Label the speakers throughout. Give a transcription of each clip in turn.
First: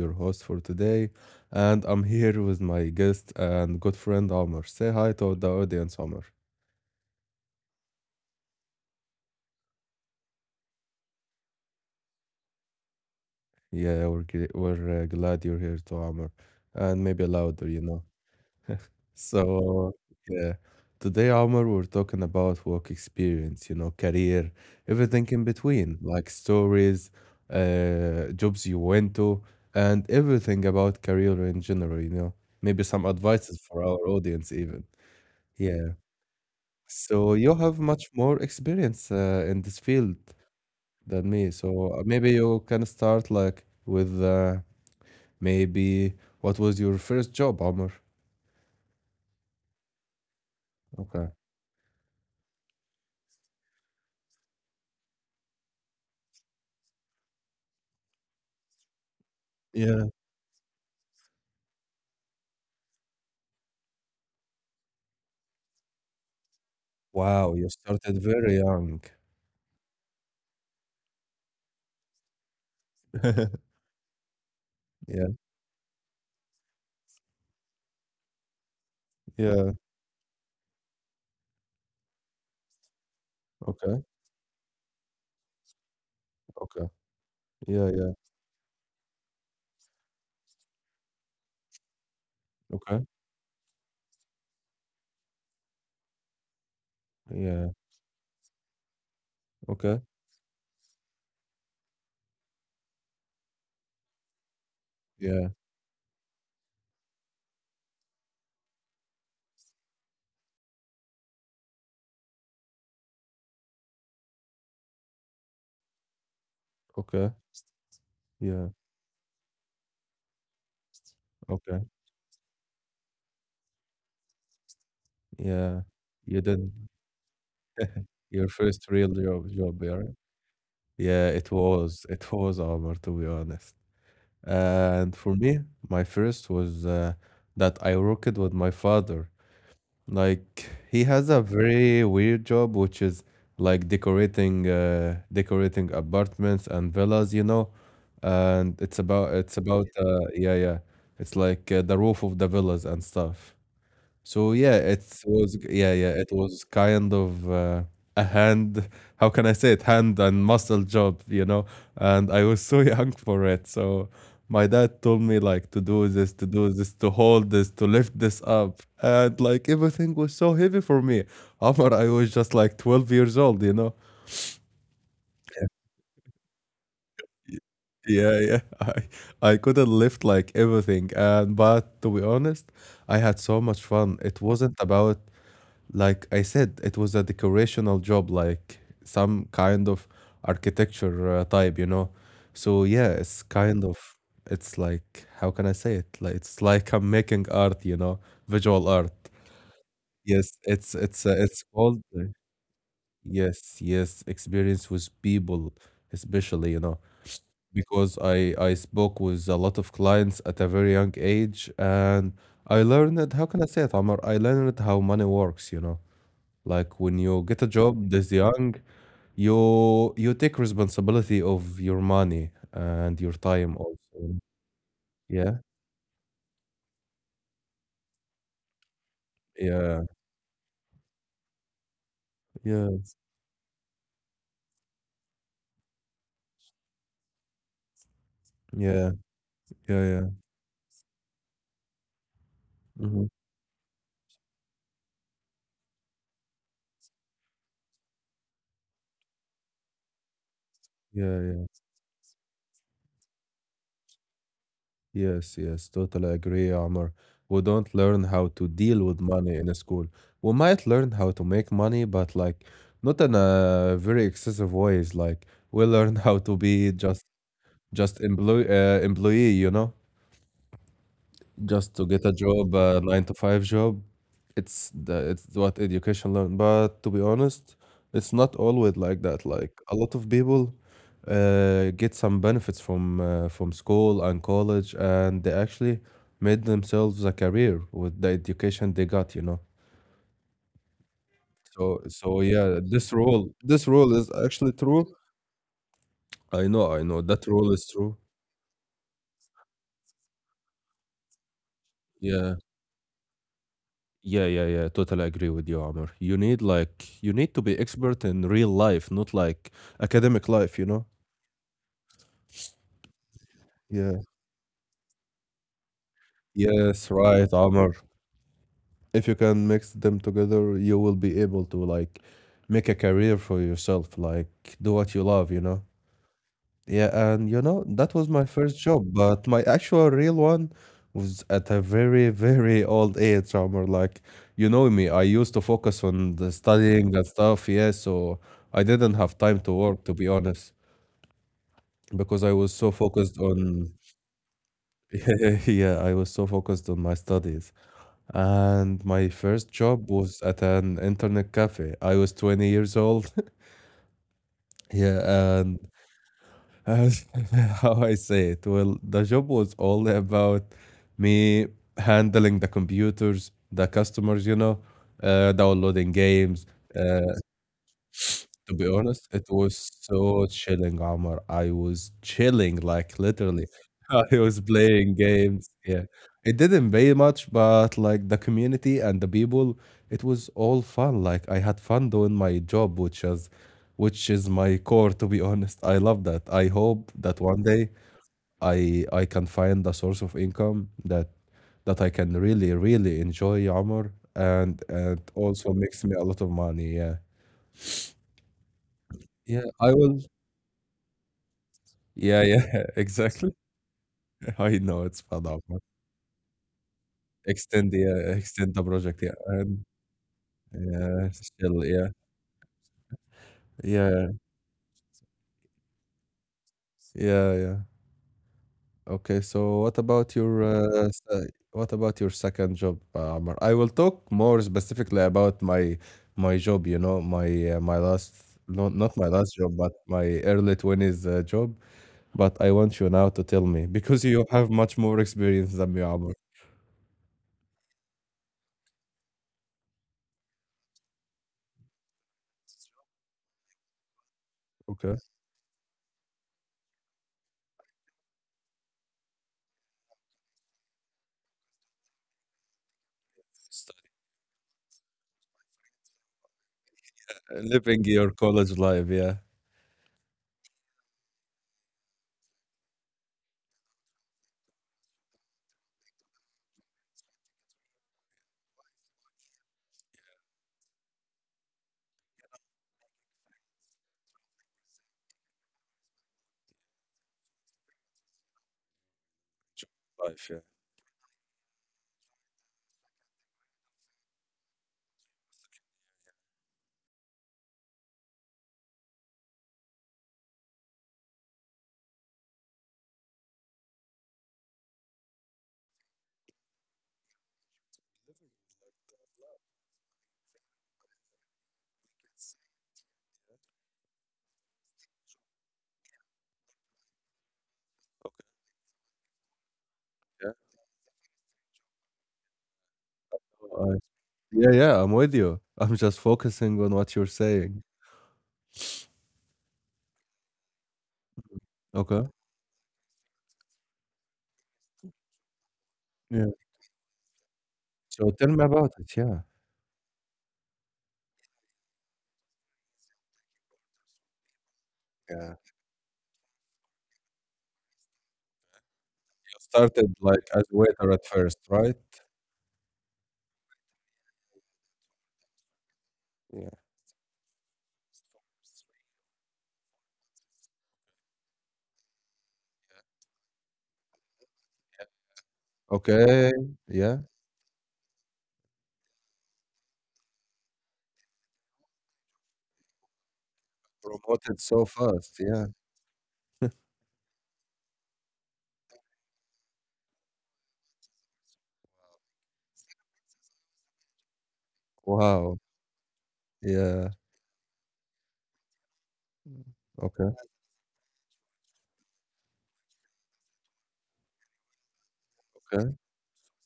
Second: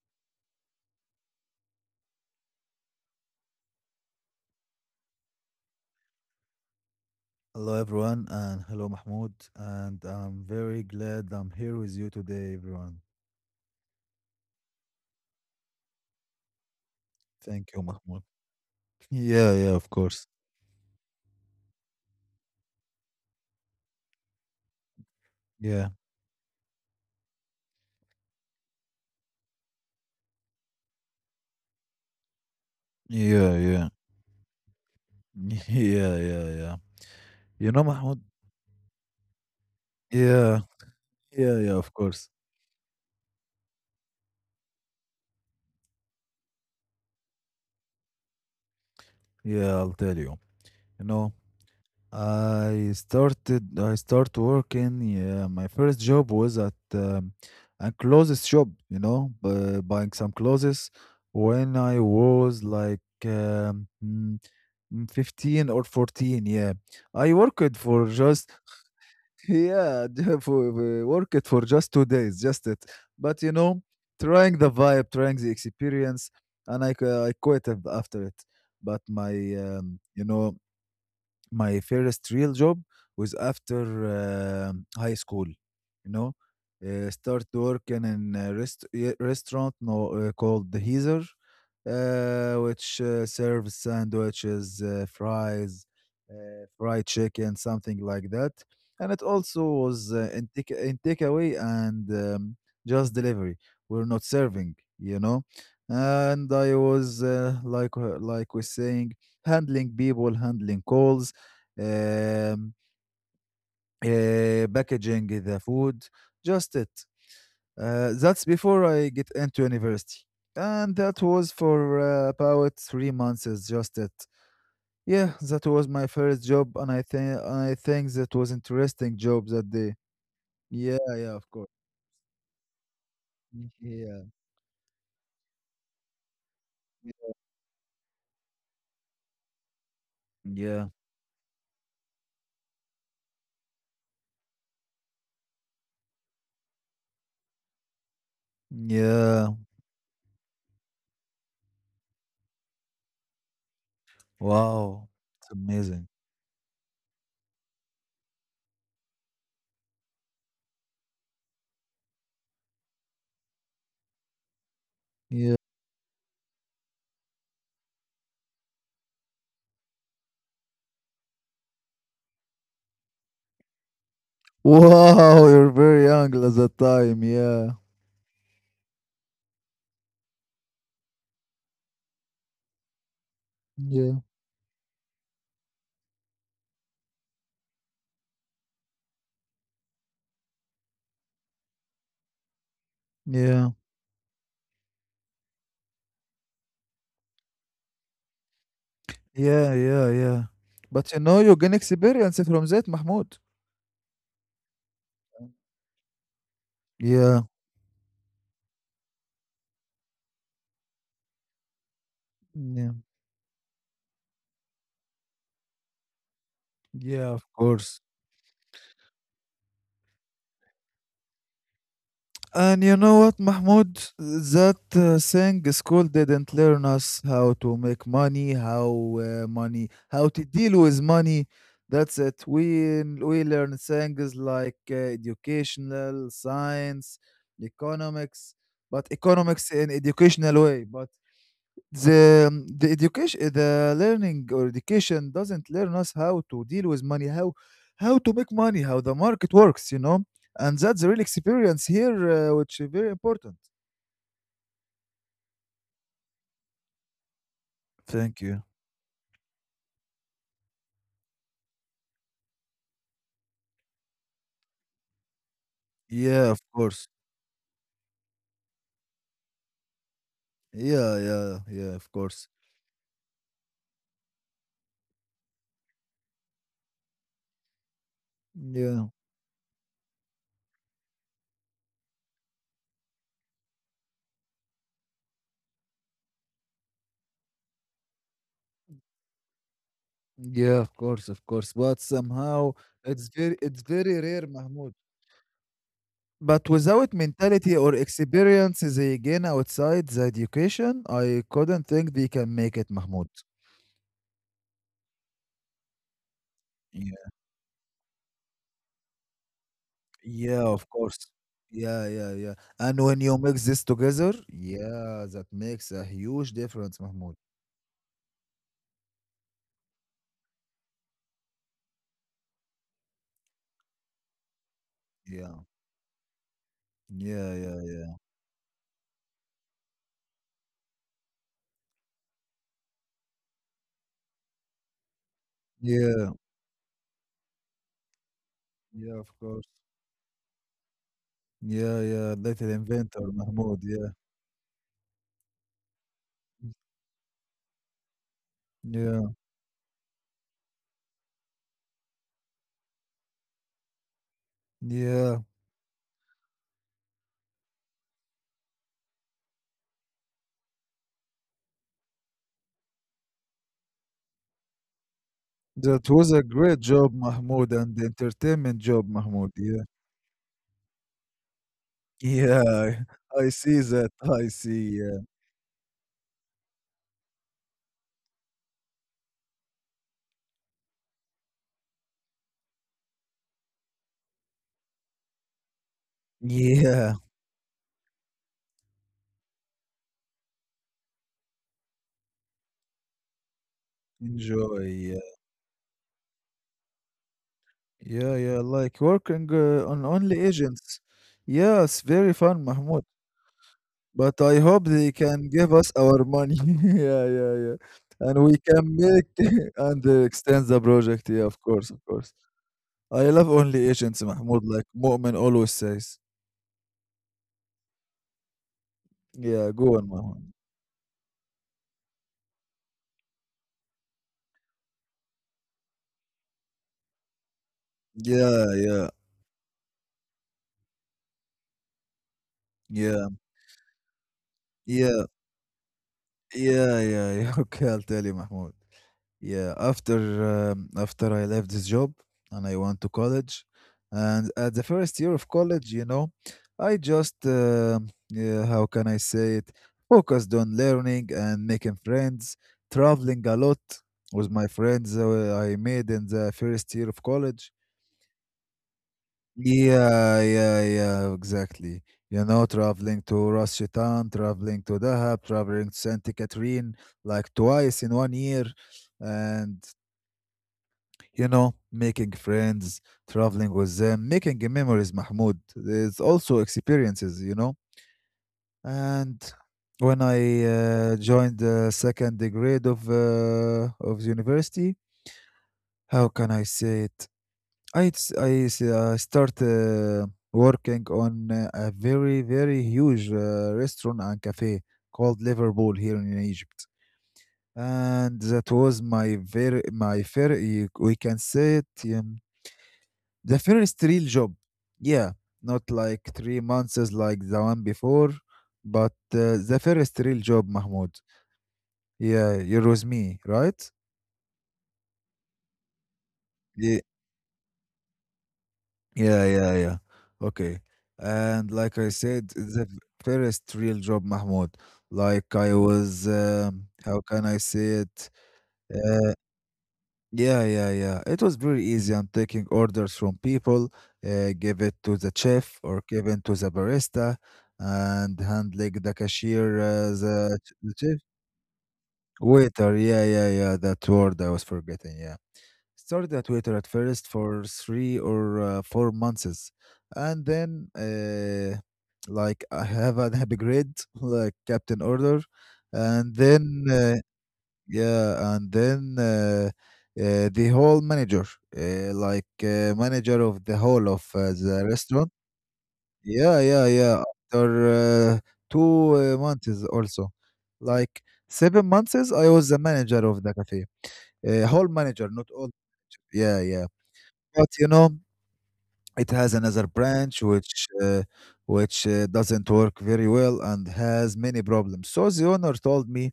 Speaker 1: your host for today, and I'm here with my guest and good friend Amr. Say hi to the audience, Amr.
Speaker 2: Hello, everyone, and hello, Mahmoud. And I'm very glad I'm here with you today, everyone.
Speaker 1: Yeah, we're glad you're here to Amr, and maybe
Speaker 2: Thank you,
Speaker 1: louder, you
Speaker 2: Mahmoud.
Speaker 1: know.
Speaker 2: Yeah, yeah, of
Speaker 1: So,
Speaker 2: course.
Speaker 1: yeah, today, Omar, we're talking about work experience, career, everything in
Speaker 2: Yeah,
Speaker 1: between, like stories, jobs you went to, and everything about career in general, maybe some
Speaker 2: yeah, yeah,
Speaker 1: advices for our audience, even.
Speaker 2: yeah,
Speaker 1: Yeah.
Speaker 2: yeah, yeah.
Speaker 1: So,
Speaker 2: You know,
Speaker 1: you have
Speaker 2: Mahmoud?
Speaker 1: much more experience in this field
Speaker 2: Yeah, yeah,
Speaker 1: than
Speaker 2: yeah,
Speaker 1: me.
Speaker 2: of
Speaker 1: So,
Speaker 2: course.
Speaker 1: maybe you can start like with maybe what was your first job, Omar?
Speaker 2: Yeah, I'll tell you. You know,
Speaker 1: Okay.
Speaker 2: I start working. Yeah, my first job was at a clothes shop, you know, buying some
Speaker 1: Yeah.
Speaker 2: clothes when I was like um, mm, 15 or 14. Yeah, I worked
Speaker 1: Wow, you
Speaker 2: for just
Speaker 1: started very young.
Speaker 2: yeah, worked for just 2 days, just it. But you know, trying the
Speaker 1: Yeah,
Speaker 2: vibe, trying the experience, and I quit after it. But my
Speaker 1: yeah,
Speaker 2: you know my first real job was after
Speaker 1: okay,
Speaker 2: high school you know
Speaker 1: okay.
Speaker 2: start
Speaker 1: Yeah, yeah,
Speaker 2: working in a yeah, restaurant no, called the Heezer,
Speaker 1: okay.
Speaker 2: which serves sandwiches, fries, fried
Speaker 1: Yeah,
Speaker 2: chicken, something like that. And it also
Speaker 1: okay.
Speaker 2: was in, in takeaway and just delivery. We're not serving, you
Speaker 1: Yeah,
Speaker 2: know. And I was like we're saying, handling people, handling calls, um, packaging the food, just it.
Speaker 1: okay. Yeah,
Speaker 2: That's before I get into university. And that was
Speaker 1: okay.
Speaker 2: for about 3 months, is just it. Yeah,
Speaker 1: Yeah.
Speaker 2: that was my
Speaker 1: You
Speaker 2: first
Speaker 1: did
Speaker 2: job, and I think
Speaker 1: your
Speaker 2: that was
Speaker 1: first real
Speaker 2: interesting
Speaker 1: job,
Speaker 2: job
Speaker 1: job,
Speaker 2: that
Speaker 1: yeah, right?
Speaker 2: day. Yeah,
Speaker 1: Yeah, it
Speaker 2: yeah, of course.
Speaker 1: was. It was Omar, to be honest. And for me, my first was that I worked with my father. Like
Speaker 2: Yeah,
Speaker 1: he
Speaker 2: yeah,
Speaker 1: has a very weird job, which is like decorating apartments and villas. And it's
Speaker 2: yeah.
Speaker 1: about yeah, yeah, it's like the roof of the villas and stuff. So yeah, it
Speaker 2: Wow,
Speaker 1: was,
Speaker 2: it's
Speaker 1: yeah, yeah,
Speaker 2: amazing.
Speaker 1: it was kind of a hand, how can I say it, hand and muscle job, you know? And I was so young for it. So my dad told me
Speaker 2: Yeah.
Speaker 1: like to do this, to hold this, to lift this up. And like everything was so heavy for me. Omar, I was just like 12 years old, you know?
Speaker 2: Wow, you're very young at that time. Yeah,
Speaker 1: Yeah, yeah. I couldn't lift like everything. And but to be honest, I had so much
Speaker 2: yeah,
Speaker 1: fun. It wasn't about like I said, it was a decorational job, like some kind of architecture type. So yeah, it's
Speaker 2: yeah.
Speaker 1: kind of it's like how can I say it? Like it's like I'm making art, visual art.
Speaker 2: Yeah, yeah, yeah.
Speaker 1: Yes,
Speaker 2: But you
Speaker 1: it's
Speaker 2: know, you
Speaker 1: it's uh,
Speaker 2: gain
Speaker 1: it's called
Speaker 2: experience
Speaker 1: uh,
Speaker 2: from that, Mahmoud.
Speaker 1: Yes, yes, experience with
Speaker 2: Mm.
Speaker 1: people, especially,
Speaker 2: Yeah,
Speaker 1: because I spoke with a lot of clients at a very young age and I
Speaker 2: yeah,
Speaker 1: learned how can I say it, Amar? I learned how money works. Like when you get
Speaker 2: yeah,
Speaker 1: a
Speaker 2: of
Speaker 1: job this
Speaker 2: course.
Speaker 1: young, you take responsibility of your money and your
Speaker 2: And you
Speaker 1: time
Speaker 2: know what,
Speaker 1: also.
Speaker 2: Mahmoud? That
Speaker 1: Yeah,
Speaker 2: thing school didn't learn us how to make
Speaker 1: yeah,
Speaker 2: money, how to deal with money. That's it.
Speaker 1: yeah,
Speaker 2: We learn things like educational science, economics,
Speaker 1: yeah,
Speaker 2: but economics
Speaker 1: yeah,
Speaker 2: in
Speaker 1: yeah.
Speaker 2: educational way. But the
Speaker 1: Hmm.
Speaker 2: education the learning or education doesn't learn us how to deal with money, how to make money, how the market works, you know. And that's
Speaker 1: Yeah,
Speaker 2: the real
Speaker 1: yeah.
Speaker 2: experience here, which is very important.
Speaker 1: Yes, yes, totally agree, Amr. We don't learn how to
Speaker 2: Thank you.
Speaker 1: deal with money in school. We might learn how to make money, but like not in a very excessive ways. Like we learn how to
Speaker 2: Yeah, of
Speaker 1: be just
Speaker 2: course.
Speaker 1: just employee, you know?
Speaker 2: Yeah, yeah,
Speaker 1: Just to get
Speaker 2: yeah,
Speaker 1: a
Speaker 2: of
Speaker 1: job,
Speaker 2: course.
Speaker 1: a nine to five job. It's what education learn. But to be honest, it's not always like
Speaker 2: Yeah,
Speaker 1: that. Like a lot of people get some benefits from school and college, and they actually made themselves a career with the education they got.
Speaker 2: yeah, of course, of
Speaker 1: So
Speaker 2: course. But
Speaker 1: so yeah,
Speaker 2: somehow
Speaker 1: this rule
Speaker 2: it's very,
Speaker 1: this
Speaker 2: it's
Speaker 1: rule is
Speaker 2: very
Speaker 1: actually
Speaker 2: rare,
Speaker 1: true.
Speaker 2: Mahmoud.
Speaker 1: I
Speaker 2: But
Speaker 1: know that
Speaker 2: without
Speaker 1: rule is true.
Speaker 2: mentality or experience they gain outside the education, I couldn't
Speaker 1: Yeah.
Speaker 2: think they can make it, Mahmoud.
Speaker 1: Yeah, yeah, yeah. Totally agree with you, Amr. You need to be expert in real life, not like academic life, you know?
Speaker 2: Yeah, of course. Yeah, yeah, yeah. And when you
Speaker 1: Yeah.
Speaker 2: mix this together, yeah, that makes a
Speaker 1: Yes,
Speaker 2: huge
Speaker 1: right,
Speaker 2: difference,
Speaker 1: Amr.
Speaker 2: Mahmoud.
Speaker 1: If you can mix them together, you will be able to like make a career for yourself, like do what you love, you know?
Speaker 2: Yeah,
Speaker 1: Yeah, and
Speaker 2: yeah,
Speaker 1: that was
Speaker 2: yeah,
Speaker 1: my
Speaker 2: yeah,
Speaker 1: first job, but my actual real one was at a very, very old age, Omar. Like, you know me, I used to focus on the
Speaker 2: yeah,
Speaker 1: studying and stuff, yeah, so I didn't have time
Speaker 2: yeah,
Speaker 1: to
Speaker 2: of
Speaker 1: work, to
Speaker 2: course.
Speaker 1: be honest, because
Speaker 2: Yeah,
Speaker 1: I was
Speaker 2: yeah,
Speaker 1: so
Speaker 2: little
Speaker 1: focused
Speaker 2: inventor,
Speaker 1: on,
Speaker 2: Mahmoud. Yeah,
Speaker 1: yeah, I was so focused on my studies. And my first
Speaker 2: yeah,
Speaker 1: job was at an internet cafe. I was 20 years old. Yeah, and
Speaker 2: yeah.
Speaker 1: uh, how I say it. Well, the job was all about me handling the computers, the customers, downloading
Speaker 2: That was
Speaker 1: games,
Speaker 2: a great
Speaker 1: uh,
Speaker 2: job, Mahmoud, and
Speaker 1: to be
Speaker 2: entertainment
Speaker 1: honest,
Speaker 2: job,
Speaker 1: it was
Speaker 2: Mahmoud. Yeah,
Speaker 1: so chilling, Omar. I was chilling,
Speaker 2: yeah,
Speaker 1: like literally.
Speaker 2: I see
Speaker 1: I
Speaker 2: that.
Speaker 1: was
Speaker 2: I
Speaker 1: playing
Speaker 2: see. Yeah,
Speaker 1: games. Yeah. It didn't pay much, but like the community and the people, it was all fun. Like I had fun doing my job, which is my core, to be honest. I love that. I hope that
Speaker 2: yeah,
Speaker 1: one day I can find a source of income that I can really, really enjoy, Omar, and
Speaker 2: enjoy.
Speaker 1: and
Speaker 2: Yeah.
Speaker 1: also makes me a lot of money. Yeah.
Speaker 2: Yeah, yeah, like
Speaker 1: Yeah,
Speaker 2: working
Speaker 1: I will.
Speaker 2: on only agents. Yes,
Speaker 1: Yeah,
Speaker 2: very
Speaker 1: yeah,
Speaker 2: fun, Mahmoud.
Speaker 1: exactly.
Speaker 2: But
Speaker 1: I
Speaker 2: I
Speaker 1: know
Speaker 2: hope
Speaker 1: it's
Speaker 2: they
Speaker 1: bad offer.
Speaker 2: can give us our money. Yeah, yeah,
Speaker 1: Extend the
Speaker 2: yeah.
Speaker 1: uh, extend
Speaker 2: And
Speaker 1: the
Speaker 2: we can
Speaker 1: project, yeah,
Speaker 2: make
Speaker 1: and
Speaker 2: and extend the
Speaker 1: yeah,
Speaker 2: project. Yeah,
Speaker 1: still,
Speaker 2: of
Speaker 1: yeah,
Speaker 2: course, of course. I love only
Speaker 1: yeah,
Speaker 2: agents, Mahmoud, like Mu'min always says.
Speaker 1: yeah, yeah. Okay, so what
Speaker 2: Yeah, go
Speaker 1: about
Speaker 2: on,
Speaker 1: your
Speaker 2: Mahmoud.
Speaker 1: second job, Amar? I will talk more specifically about my job. My last no,
Speaker 2: Yeah,
Speaker 1: not my
Speaker 2: yeah,
Speaker 1: last job, but my early twenties job. But I want you now to
Speaker 2: yeah,
Speaker 1: tell me because you have much more
Speaker 2: yeah,
Speaker 1: experience than me, Amar.
Speaker 2: yeah, yeah, yeah. Okay, I'll tell you, Mahmoud. Yeah, after after I left this job and I went to college, and at the
Speaker 1: Okay,
Speaker 2: first year of college, you know, I just yeah, how can I say it? Focused on learning and making friends, traveling a
Speaker 1: St-
Speaker 2: lot with my friends I made in the first year of
Speaker 1: living
Speaker 2: college.
Speaker 1: your college life, yeah.
Speaker 2: Yeah, yeah, yeah, exactly. You know, traveling to Ras Shaitan, traveling to Dahab, traveling to Saint Catherine, like twice in 1 year, and you know, making friends, traveling with them, making memories, Mahmoud. It's also experiences, you know. And
Speaker 1: Life,
Speaker 2: when
Speaker 1: yeah.
Speaker 2: I joined the second grade of university, how can I say it? Start working on a very very huge restaurant and cafe called Liverpool here in Egypt, and that was my very my fair. We can say it. Um, the first real job. Yeah, not like 3 months is like the one before, but the first real job, Mahmoud. Yeah, you're with me,
Speaker 1: Uh,
Speaker 2: right?
Speaker 1: yeah, yeah, I'm with you. I'm just focusing on what you're
Speaker 2: Yeah,
Speaker 1: saying.
Speaker 2: yeah, yeah, yeah. Okay. And
Speaker 1: Okay.
Speaker 2: like I said, first real job, Mahmoud. Like I
Speaker 1: Yeah.
Speaker 2: was, how can I
Speaker 1: So
Speaker 2: say
Speaker 1: tell
Speaker 2: it?
Speaker 1: me about it. Yeah.
Speaker 2: Uh, Yeah, yeah, yeah. It was very easy. I'm taking orders from people, give it to
Speaker 1: Yeah.
Speaker 2: the chef or give it to the barista, and handling the
Speaker 1: You
Speaker 2: cashier
Speaker 1: started like
Speaker 2: as
Speaker 1: as a
Speaker 2: a
Speaker 1: waiter at
Speaker 2: the chef.
Speaker 1: first, right?
Speaker 2: Waiter, yeah, yeah, yeah. That word I was forgetting. Yeah, started
Speaker 1: Yeah.
Speaker 2: at waiter at first for three or 4 months, and then like I have an upgrade, like captain order,
Speaker 1: Okay.
Speaker 2: and then
Speaker 1: Yeah.
Speaker 2: yeah, and then the whole manager, like manager of the whole of
Speaker 1: Promoted so
Speaker 2: the
Speaker 1: fast.
Speaker 2: restaurant.
Speaker 1: Yeah.
Speaker 2: Yeah, yeah, yeah. After two months also, like 7 months, I was the manager of the cafe. Whole
Speaker 1: Wow.
Speaker 2: manager, not all. Yeah,
Speaker 1: Yeah.
Speaker 2: yeah. But you know, it
Speaker 1: Mm.
Speaker 2: has another
Speaker 1: Okay.
Speaker 2: branch which doesn't work very well and has many problems. So the
Speaker 1: Okay.
Speaker 2: owner told me,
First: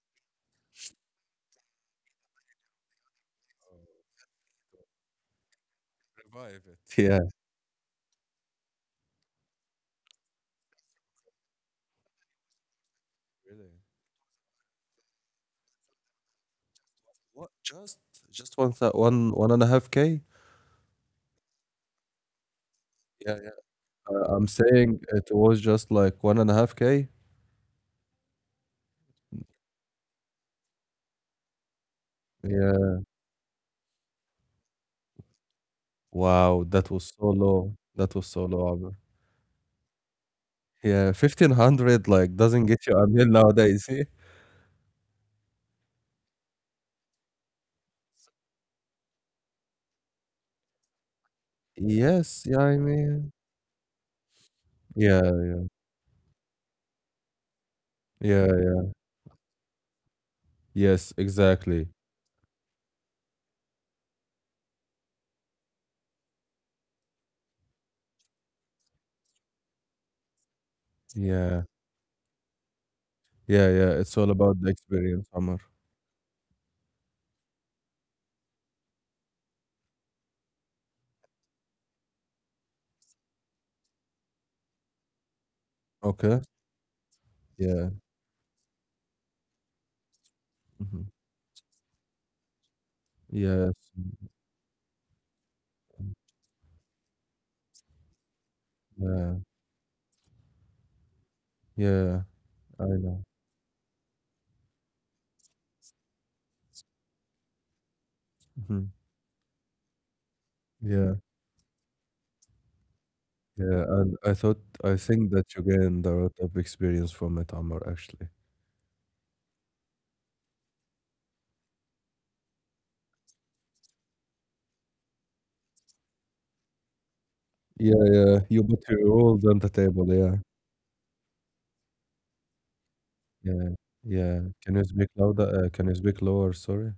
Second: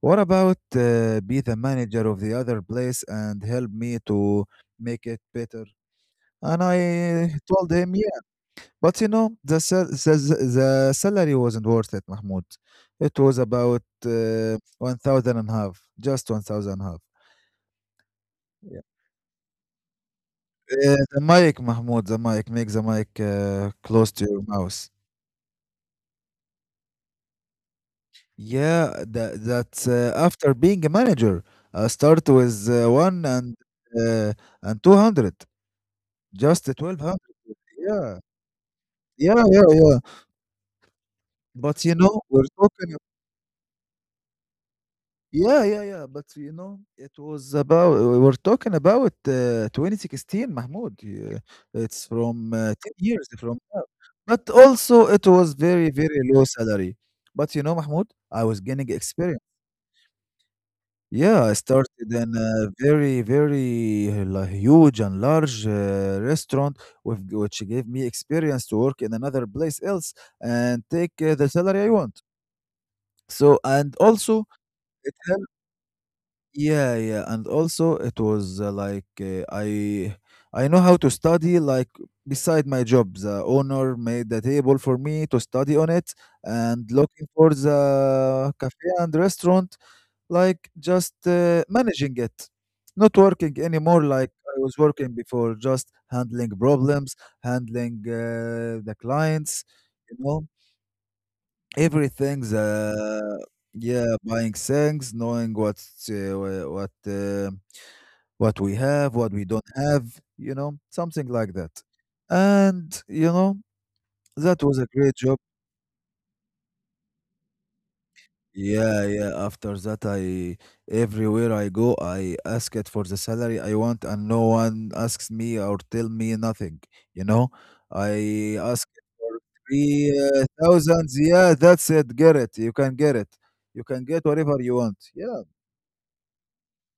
Speaker 2: what about be the manager of the other place and help me
Speaker 1: Oh,
Speaker 2: to make it better? And
Speaker 1: revive
Speaker 2: I
Speaker 1: it. Yeah.
Speaker 2: told him, yeah. But you know, the salary wasn't worth it, Mahmoud. It was
Speaker 1: Really?
Speaker 2: about 1,000 and a half, just 1,000 half.
Speaker 1: What? Just one
Speaker 2: Yeah.
Speaker 1: thou- one one and a half k.
Speaker 2: The mic, Mahmoud, the mic. Make the mic
Speaker 1: Yeah, yeah.
Speaker 2: close to your
Speaker 1: I'm
Speaker 2: mouse.
Speaker 1: saying it was just like 1.5k.
Speaker 2: Yeah, that, that's after being a manager. I start with
Speaker 1: Yeah.
Speaker 2: one uh, and 200,
Speaker 1: Wow.
Speaker 2: just
Speaker 1: That was
Speaker 2: 1200.
Speaker 1: so low. That
Speaker 2: Yeah.
Speaker 1: was so low.
Speaker 2: Yeah, yeah, yeah.
Speaker 1: Yeah,
Speaker 2: But, you
Speaker 1: 1,500,
Speaker 2: know,
Speaker 1: like,
Speaker 2: we're
Speaker 1: doesn't get
Speaker 2: talking
Speaker 1: you
Speaker 2: ab
Speaker 1: a meal nowadays. Eh?
Speaker 2: Yeah, yeah, yeah. But, you know, it was about we were talking about, 2016, Mahmoud. Yeah, it's
Speaker 1: Yes,
Speaker 2: from,
Speaker 1: yeah, I
Speaker 2: 10 years
Speaker 1: mean.
Speaker 2: from now. But also
Speaker 1: Yeah,
Speaker 2: it was very, very low salary. But, you know, Mahmoud, I
Speaker 1: yeah,
Speaker 2: was gaining experience.
Speaker 1: yes,
Speaker 2: Yeah, I
Speaker 1: exactly.
Speaker 2: started in a very, very la huge and large, restaurant with which gave me experience to work in another place else and take,
Speaker 1: Yeah,
Speaker 2: the salary I want.
Speaker 1: yeah,
Speaker 2: So
Speaker 1: yeah, it's
Speaker 2: and
Speaker 1: all about
Speaker 2: also
Speaker 1: the experience,
Speaker 2: it
Speaker 1: Omar.
Speaker 2: helped. Yeah, yeah, and also it was like I know how to study like beside my job. The owner made the table for me to study on it
Speaker 1: Okay?
Speaker 2: and looking for
Speaker 1: Yeah,
Speaker 2: the cafe and restaurant, like
Speaker 1: mhm.
Speaker 2: just managing it, not working
Speaker 1: Yes,
Speaker 2: anymore like I was working before, just handling problems, handling the
Speaker 1: yeah,
Speaker 2: clients, you know
Speaker 1: yeah,
Speaker 2: everything's
Speaker 1: I know.
Speaker 2: yeah, buying things, knowing what uh, wha- what uh, what we
Speaker 1: Mhm.
Speaker 2: have, what we don't have, you know,
Speaker 1: Yeah,
Speaker 2: something like that. And you know
Speaker 1: yeah, and I thought,
Speaker 2: that was a
Speaker 1: I
Speaker 2: great
Speaker 1: think
Speaker 2: job.
Speaker 1: that you gained a lot of experience from it, Omar, actually.
Speaker 2: Yeah, yeah, after that, I everywhere I go, I ask it for the salary I want and no one asks me or tell me nothing, you know.
Speaker 1: Yeah, yeah,
Speaker 2: I
Speaker 1: you
Speaker 2: ask
Speaker 1: put
Speaker 2: it
Speaker 1: your
Speaker 2: for
Speaker 1: rules on the table,
Speaker 2: three
Speaker 1: yeah,
Speaker 2: thousands, yeah, that's it, get it, you can get it,
Speaker 1: yeah,
Speaker 2: you can get
Speaker 1: yeah.
Speaker 2: whatever you
Speaker 1: Can you
Speaker 2: want,
Speaker 1: speak
Speaker 2: yeah.
Speaker 1: louder? Can you speak lower? Sorry,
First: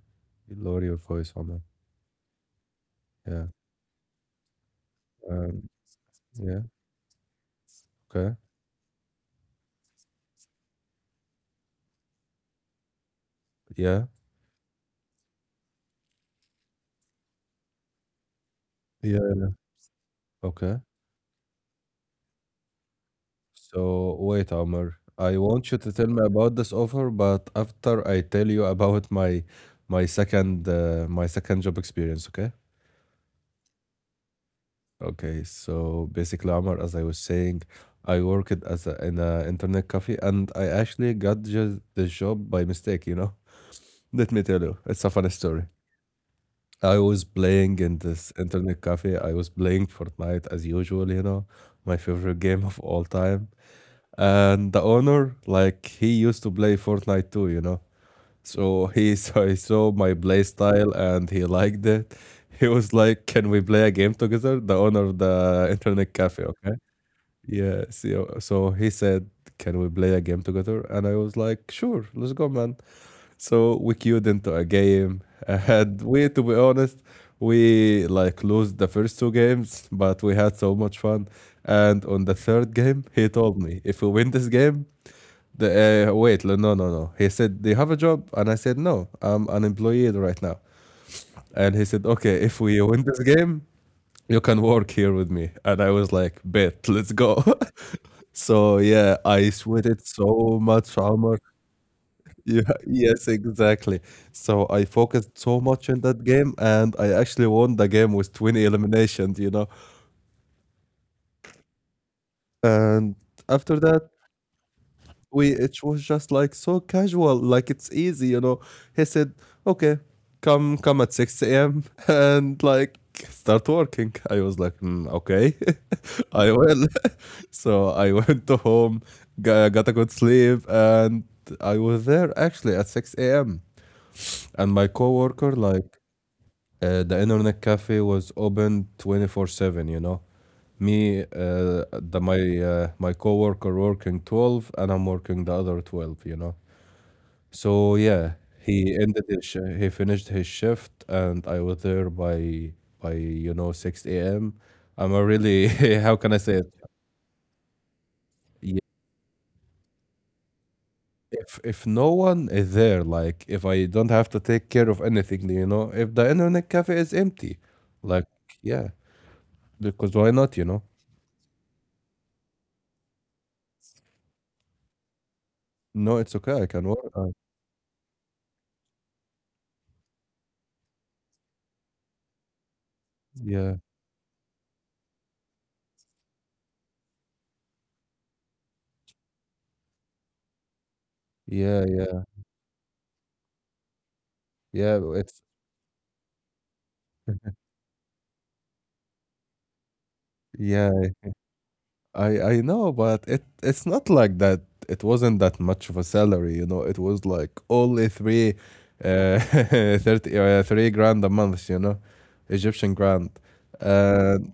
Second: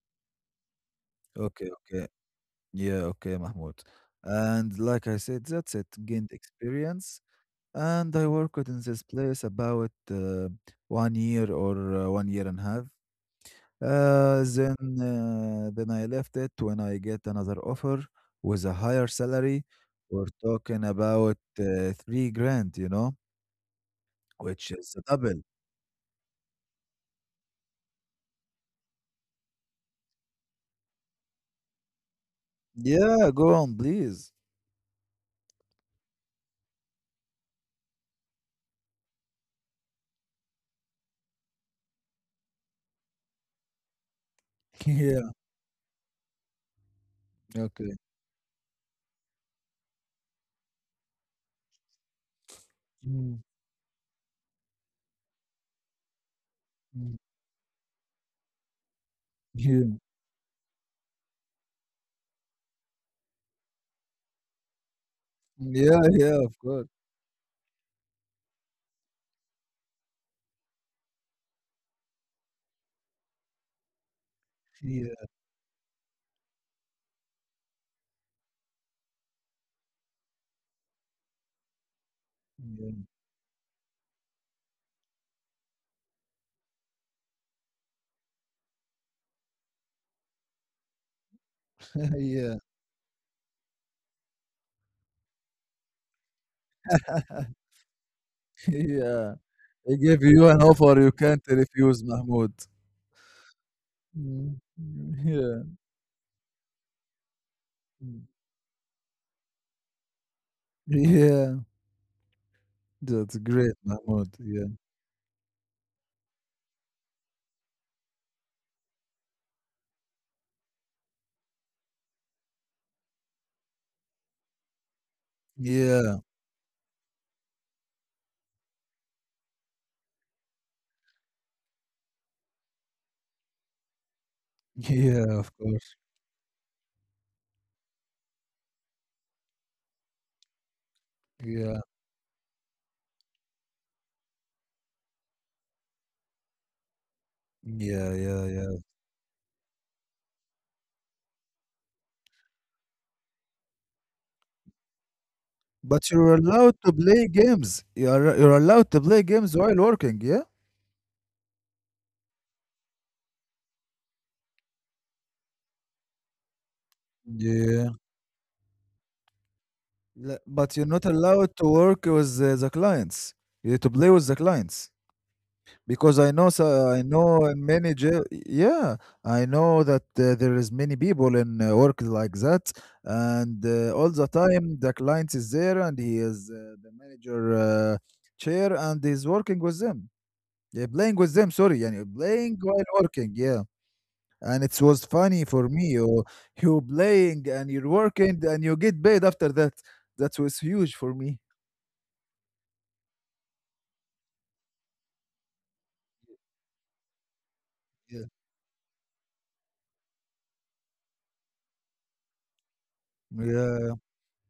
Speaker 1: lower your voice, Omar.
Speaker 2: Okay, okay. Yeah, okay,
Speaker 1: Yeah.
Speaker 2: Mahmoud. And like I said,
Speaker 1: Um,
Speaker 2: that's it. Gained
Speaker 1: yeah.
Speaker 2: experience. And I
Speaker 1: Okay.
Speaker 2: worked in this place about 1 year or 1 year and a half.
Speaker 1: Yeah.
Speaker 2: Uh, then, then I left it when I get another offer with a higher
Speaker 1: Yeah.
Speaker 2: salary. We're
Speaker 1: Okay.
Speaker 2: talking about 3 grand, you know,
Speaker 1: So wait,
Speaker 2: which
Speaker 1: Omar.
Speaker 2: is
Speaker 1: I
Speaker 2: double.
Speaker 1: want you to tell me about this offer, but after I tell you about my second job experience. Okay.
Speaker 2: Yeah, go on, please.
Speaker 1: Okay. So basically, Omar, as I was saying, I worked in a internet cafe, and I actually got just the job by mistake. Let me tell you, it's a funny story. I was
Speaker 2: Yeah,
Speaker 1: playing
Speaker 2: okay.
Speaker 1: in this internet cafe. I was playing Fortnite as usual, my favorite game of all
Speaker 2: Mm,
Speaker 1: time. And the owner, like, he used to play
Speaker 2: mm,
Speaker 1: Fortnite too. So he saw, he
Speaker 2: yeah,
Speaker 1: saw my play style and he liked it. He was like, "Can we play a game together?" The owner of the
Speaker 2: yeah,
Speaker 1: internet
Speaker 2: yeah,
Speaker 1: cafe,
Speaker 2: of
Speaker 1: okay?
Speaker 2: course.
Speaker 1: Yeah. So he said, "Can we play a game together?" And I was like, "Sure, let's go, man." So we queued into a game,
Speaker 2: Yeah,
Speaker 1: and we, to be honest, we like lost the first two games, but we had so much fun. And on the third game,
Speaker 2: yeah.
Speaker 1: he told me, if we win this game, the wait, no, no, no. No." He said, "Do you have a job?" And I said, "No, I'm unemployed right now." And he said, "Okay, if we
Speaker 2: Yeah.
Speaker 1: win this game, you can work here with me." And I was like, "Bet, let's go." So yeah, I
Speaker 2: Yeah.
Speaker 1: sweated
Speaker 2: He
Speaker 1: so
Speaker 2: gave you
Speaker 1: much
Speaker 2: an
Speaker 1: armor.
Speaker 2: offer you can't refuse,
Speaker 1: Yeah,
Speaker 2: Mahmoud.
Speaker 1: yes, exactly. So I
Speaker 2: Mm.
Speaker 1: focused so much in
Speaker 2: Yeah.
Speaker 1: that game, and I actually won the game with
Speaker 2: Mm.
Speaker 1: 20 eliminations.
Speaker 2: Yeah.
Speaker 1: And
Speaker 2: That's
Speaker 1: after that,
Speaker 2: great, Mahmoud. Yeah.
Speaker 1: we it was just like so casual, like it's easy. He said, "Okay, come at 6 a.m. and like start working." I was like, "Mm, "Okay,
Speaker 2: Yeah.
Speaker 1: I will." So I went to home, got a good sleep, and I was there actually at 6 a.m. And my
Speaker 2: Yeah,
Speaker 1: coworker
Speaker 2: of
Speaker 1: like
Speaker 2: course.
Speaker 1: the internet cafe was open 24/7. you know me uh,
Speaker 2: Yeah.
Speaker 1: the my uh, my coworker working 12 and I'm working the other 12. So
Speaker 2: Yeah,
Speaker 1: yeah,
Speaker 2: yeah, yeah.
Speaker 1: he finished his shift and I was there by 6 a.m. I'm a really
Speaker 2: But
Speaker 1: how can I
Speaker 2: you're
Speaker 1: say it.
Speaker 2: allowed to play games. You're
Speaker 1: Yeah,
Speaker 2: allowed to play games while working, yeah?
Speaker 1: if no one is there, like if I don't have to take care of anything, if the internet cafe is empty,
Speaker 2: Yeah.
Speaker 1: like yeah, because why not you
Speaker 2: But
Speaker 1: know
Speaker 2: you're not allowed to work with the clients. You have to play with the clients.
Speaker 1: No,
Speaker 2: Because I
Speaker 1: it's
Speaker 2: know,
Speaker 1: okay. I can
Speaker 2: so I
Speaker 1: work out.
Speaker 2: know many jail. Yeah, I know that there is many people in work like that, and
Speaker 1: Yeah,
Speaker 2: all the time the client is there and he is the manager chair and he's working with them. Yeah, playing with them. Sorry,
Speaker 1: yeah,
Speaker 2: yeah,
Speaker 1: yeah,
Speaker 2: playing while working. Yeah, and it
Speaker 1: yeah.
Speaker 2: was
Speaker 1: It's
Speaker 2: funny for me. You playing and you're working and you get paid after that. That was huge
Speaker 1: yeah.
Speaker 2: for me.
Speaker 1: I know, but it's not like that. It wasn't that much of a salary. It was like only
Speaker 2: Yeah.
Speaker 1: uh, 3 grand a month. Egyptian grand.
Speaker 2: Yeah.
Speaker 1: And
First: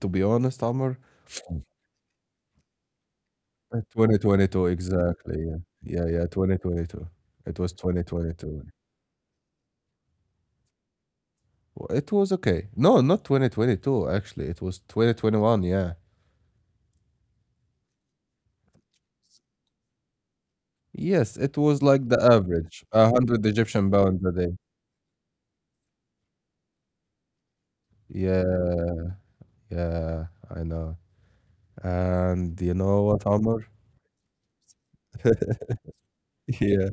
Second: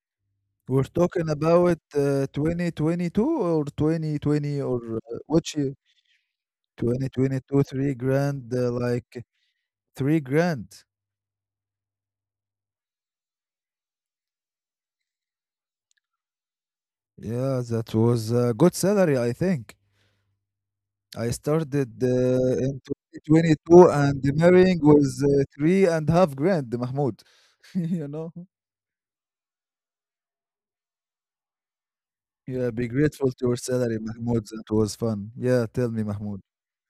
Speaker 1: to be honest,
Speaker 2: We're
Speaker 1: Amr,
Speaker 2: talking about, 2022 or 2020
Speaker 1: 2022
Speaker 2: or
Speaker 1: exactly.
Speaker 2: which
Speaker 1: Yeah,
Speaker 2: year?
Speaker 1: yeah, yeah. 2022. It
Speaker 2: 2022,
Speaker 1: was
Speaker 2: 3 grand,
Speaker 1: 2022.
Speaker 2: like 3 grand.
Speaker 1: Well, it was okay. No, not 2022. Actually, it was 2021. Yeah.
Speaker 2: Yeah, that was a good salary, I think.
Speaker 1: Yes, it
Speaker 2: I
Speaker 1: was like
Speaker 2: started,
Speaker 1: the average,
Speaker 2: in
Speaker 1: 100 Egyptian
Speaker 2: 2022
Speaker 1: pounds
Speaker 2: and
Speaker 1: a
Speaker 2: the
Speaker 1: day.
Speaker 2: marrying was, 3.5 grand, Mahmoud. You know?
Speaker 1: Yeah, yeah, I know. And
Speaker 2: Yeah,
Speaker 1: you
Speaker 2: be
Speaker 1: know what,
Speaker 2: grateful to your
Speaker 1: Omar?
Speaker 2: salary, Mahmoud. That was fun. Yeah, tell me, Mahmoud.
Speaker 1: Yeah.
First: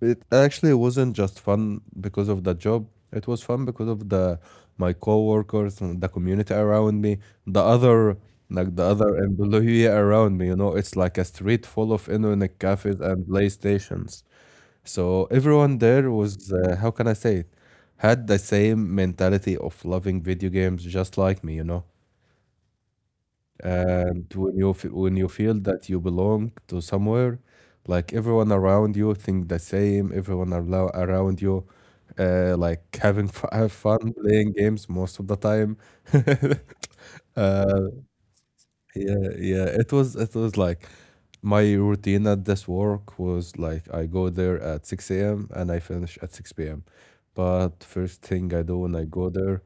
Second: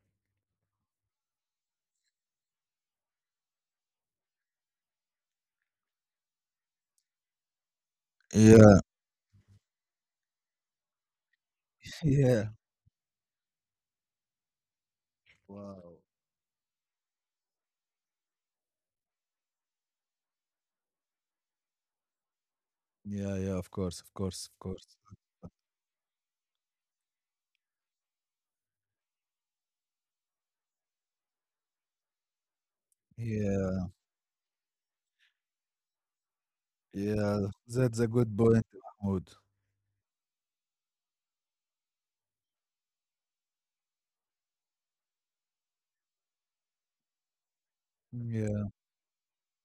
Speaker 1: It actually wasn't just fun because of the job. It was fun because of the my coworkers and the community around me, the other
Speaker 2: Yeah.
Speaker 1: the other employee around me, it's like a street full of
Speaker 2: Yeah.
Speaker 1: internet cafes and playstations. So everyone
Speaker 2: Wow.
Speaker 1: there was, how can I say it, had the same mentality of loving video games just like me.
Speaker 2: Yeah, yeah, of course, of
Speaker 1: And
Speaker 2: course, of course.
Speaker 1: when you feel that you belong to somewhere, like everyone around you think the same, everyone around you, like having f have
Speaker 2: Yeah.
Speaker 1: fun playing games most of the time.
Speaker 2: Yeah,
Speaker 1: Uh,
Speaker 2: that's a good point, Mahmoud.
Speaker 1: yeah, yeah. It was like my routine at this work was like I go there at 6 a.m. and I finish at 6 p.m. But first thing I
Speaker 2: Yeah,
Speaker 1: do when I go there,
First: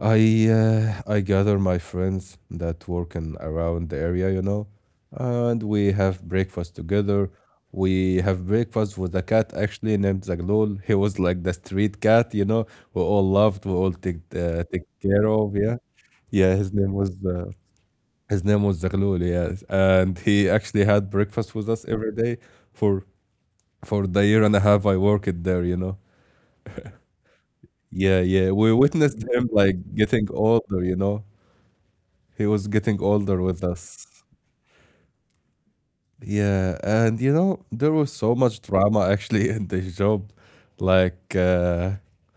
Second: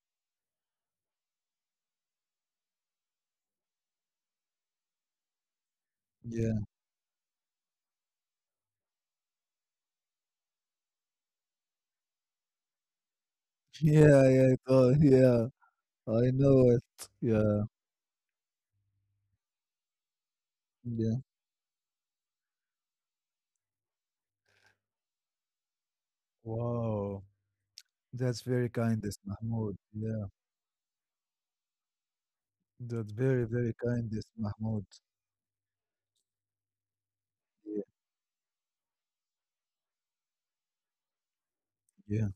Speaker 1: I gather my friends that work in around the area, and we have
Speaker 2: yeah,
Speaker 1: breakfast together. We have breakfast with a cat actually named Zaglul. He was like the street cat, we all loved, we all take
Speaker 2: yeah, yeah,
Speaker 1: uh, take care
Speaker 2: yeah.
Speaker 1: of. Yeah,
Speaker 2: I
Speaker 1: yeah. His
Speaker 2: know it.
Speaker 1: name was
Speaker 2: Yeah,
Speaker 1: Zaghlul, yes. And he actually had
Speaker 2: yeah.
Speaker 1: breakfast with us every day for the year and a half I worked there.
Speaker 2: Wow,
Speaker 1: Yeah,
Speaker 2: that's
Speaker 1: yeah.
Speaker 2: very
Speaker 1: We
Speaker 2: kindest,
Speaker 1: witnessed him
Speaker 2: Mahmoud.
Speaker 1: like
Speaker 2: Yeah,
Speaker 1: getting older. He was getting
Speaker 2: that's
Speaker 1: older
Speaker 2: very,
Speaker 1: with
Speaker 2: very
Speaker 1: us.
Speaker 2: kindest, Mahmoud.
Speaker 1: Yeah, and
Speaker 2: Yeah,
Speaker 1: there was so much drama actually in this job. Like uh
Speaker 2: yeah,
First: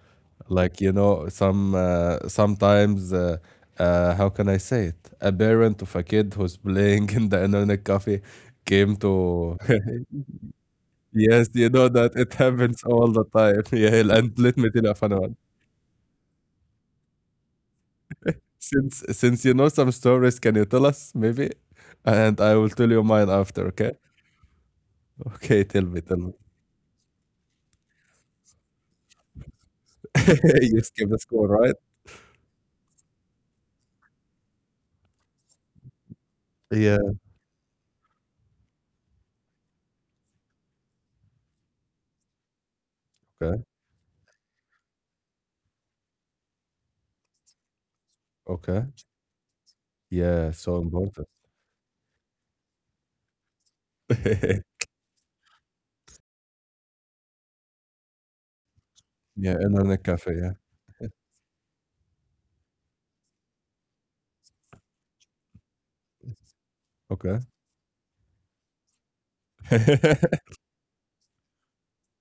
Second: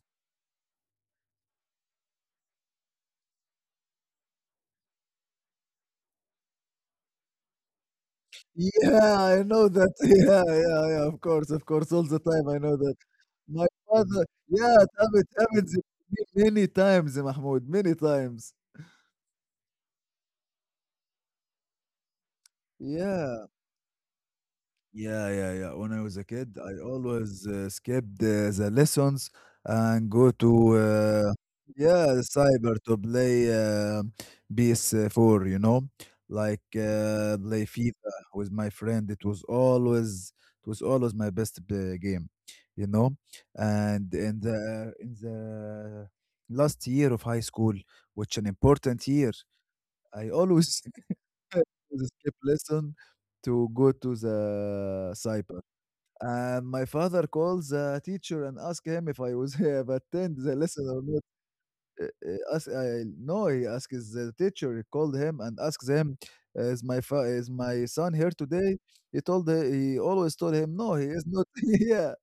Speaker 1: like some sometimes how can I say it? A parent of a kid who's playing in the internet cafe came
Speaker 2: yeah. I
Speaker 1: to.
Speaker 2: know that. Yeah, yeah, yeah. Of
Speaker 1: Yes,
Speaker 2: course, of
Speaker 1: you know
Speaker 2: course. All
Speaker 1: that
Speaker 2: the
Speaker 1: it
Speaker 2: time, I know
Speaker 1: happens
Speaker 2: that.
Speaker 1: all the time.
Speaker 2: My
Speaker 1: Yeah,
Speaker 2: father.
Speaker 1: and let me
Speaker 2: Yeah,
Speaker 1: tell
Speaker 2: it
Speaker 1: you a funny
Speaker 2: happens,
Speaker 1: one.
Speaker 2: it happens to me many times, Mahmoud. Many times.
Speaker 1: Since you know some stories, can you tell us maybe? And I will tell you mine
Speaker 2: Yeah.
Speaker 1: after, okay?
Speaker 2: Yeah, yeah,
Speaker 1: Okay,
Speaker 2: yeah.
Speaker 1: tell
Speaker 2: When
Speaker 1: me,
Speaker 2: I was
Speaker 1: tell
Speaker 2: a
Speaker 1: me.
Speaker 2: kid, I always skipped the lessons and go to
Speaker 1: You skip the score, right?
Speaker 2: yeah, the cyber to play PS4, you know, like
Speaker 1: Yeah.
Speaker 2: play FIFA with my friend. It was always my best game, you know.
Speaker 1: Okay.
Speaker 2: And in the last year of high school, which an
Speaker 1: Okay.
Speaker 2: important year, I
Speaker 1: Yeah, so
Speaker 2: always
Speaker 1: important.
Speaker 2: skip lesson to go to the cyber and my father calls the teacher and asks him if I was
Speaker 1: Yeah,
Speaker 2: have
Speaker 1: internet cafe,
Speaker 2: attend
Speaker 1: yeah.
Speaker 2: the lesson or not. Ask, I no, He asks the teacher. He called him and asks him, "Is my
Speaker 1: Okay.
Speaker 2: is my son here today?" He always told him, "No, he is not here."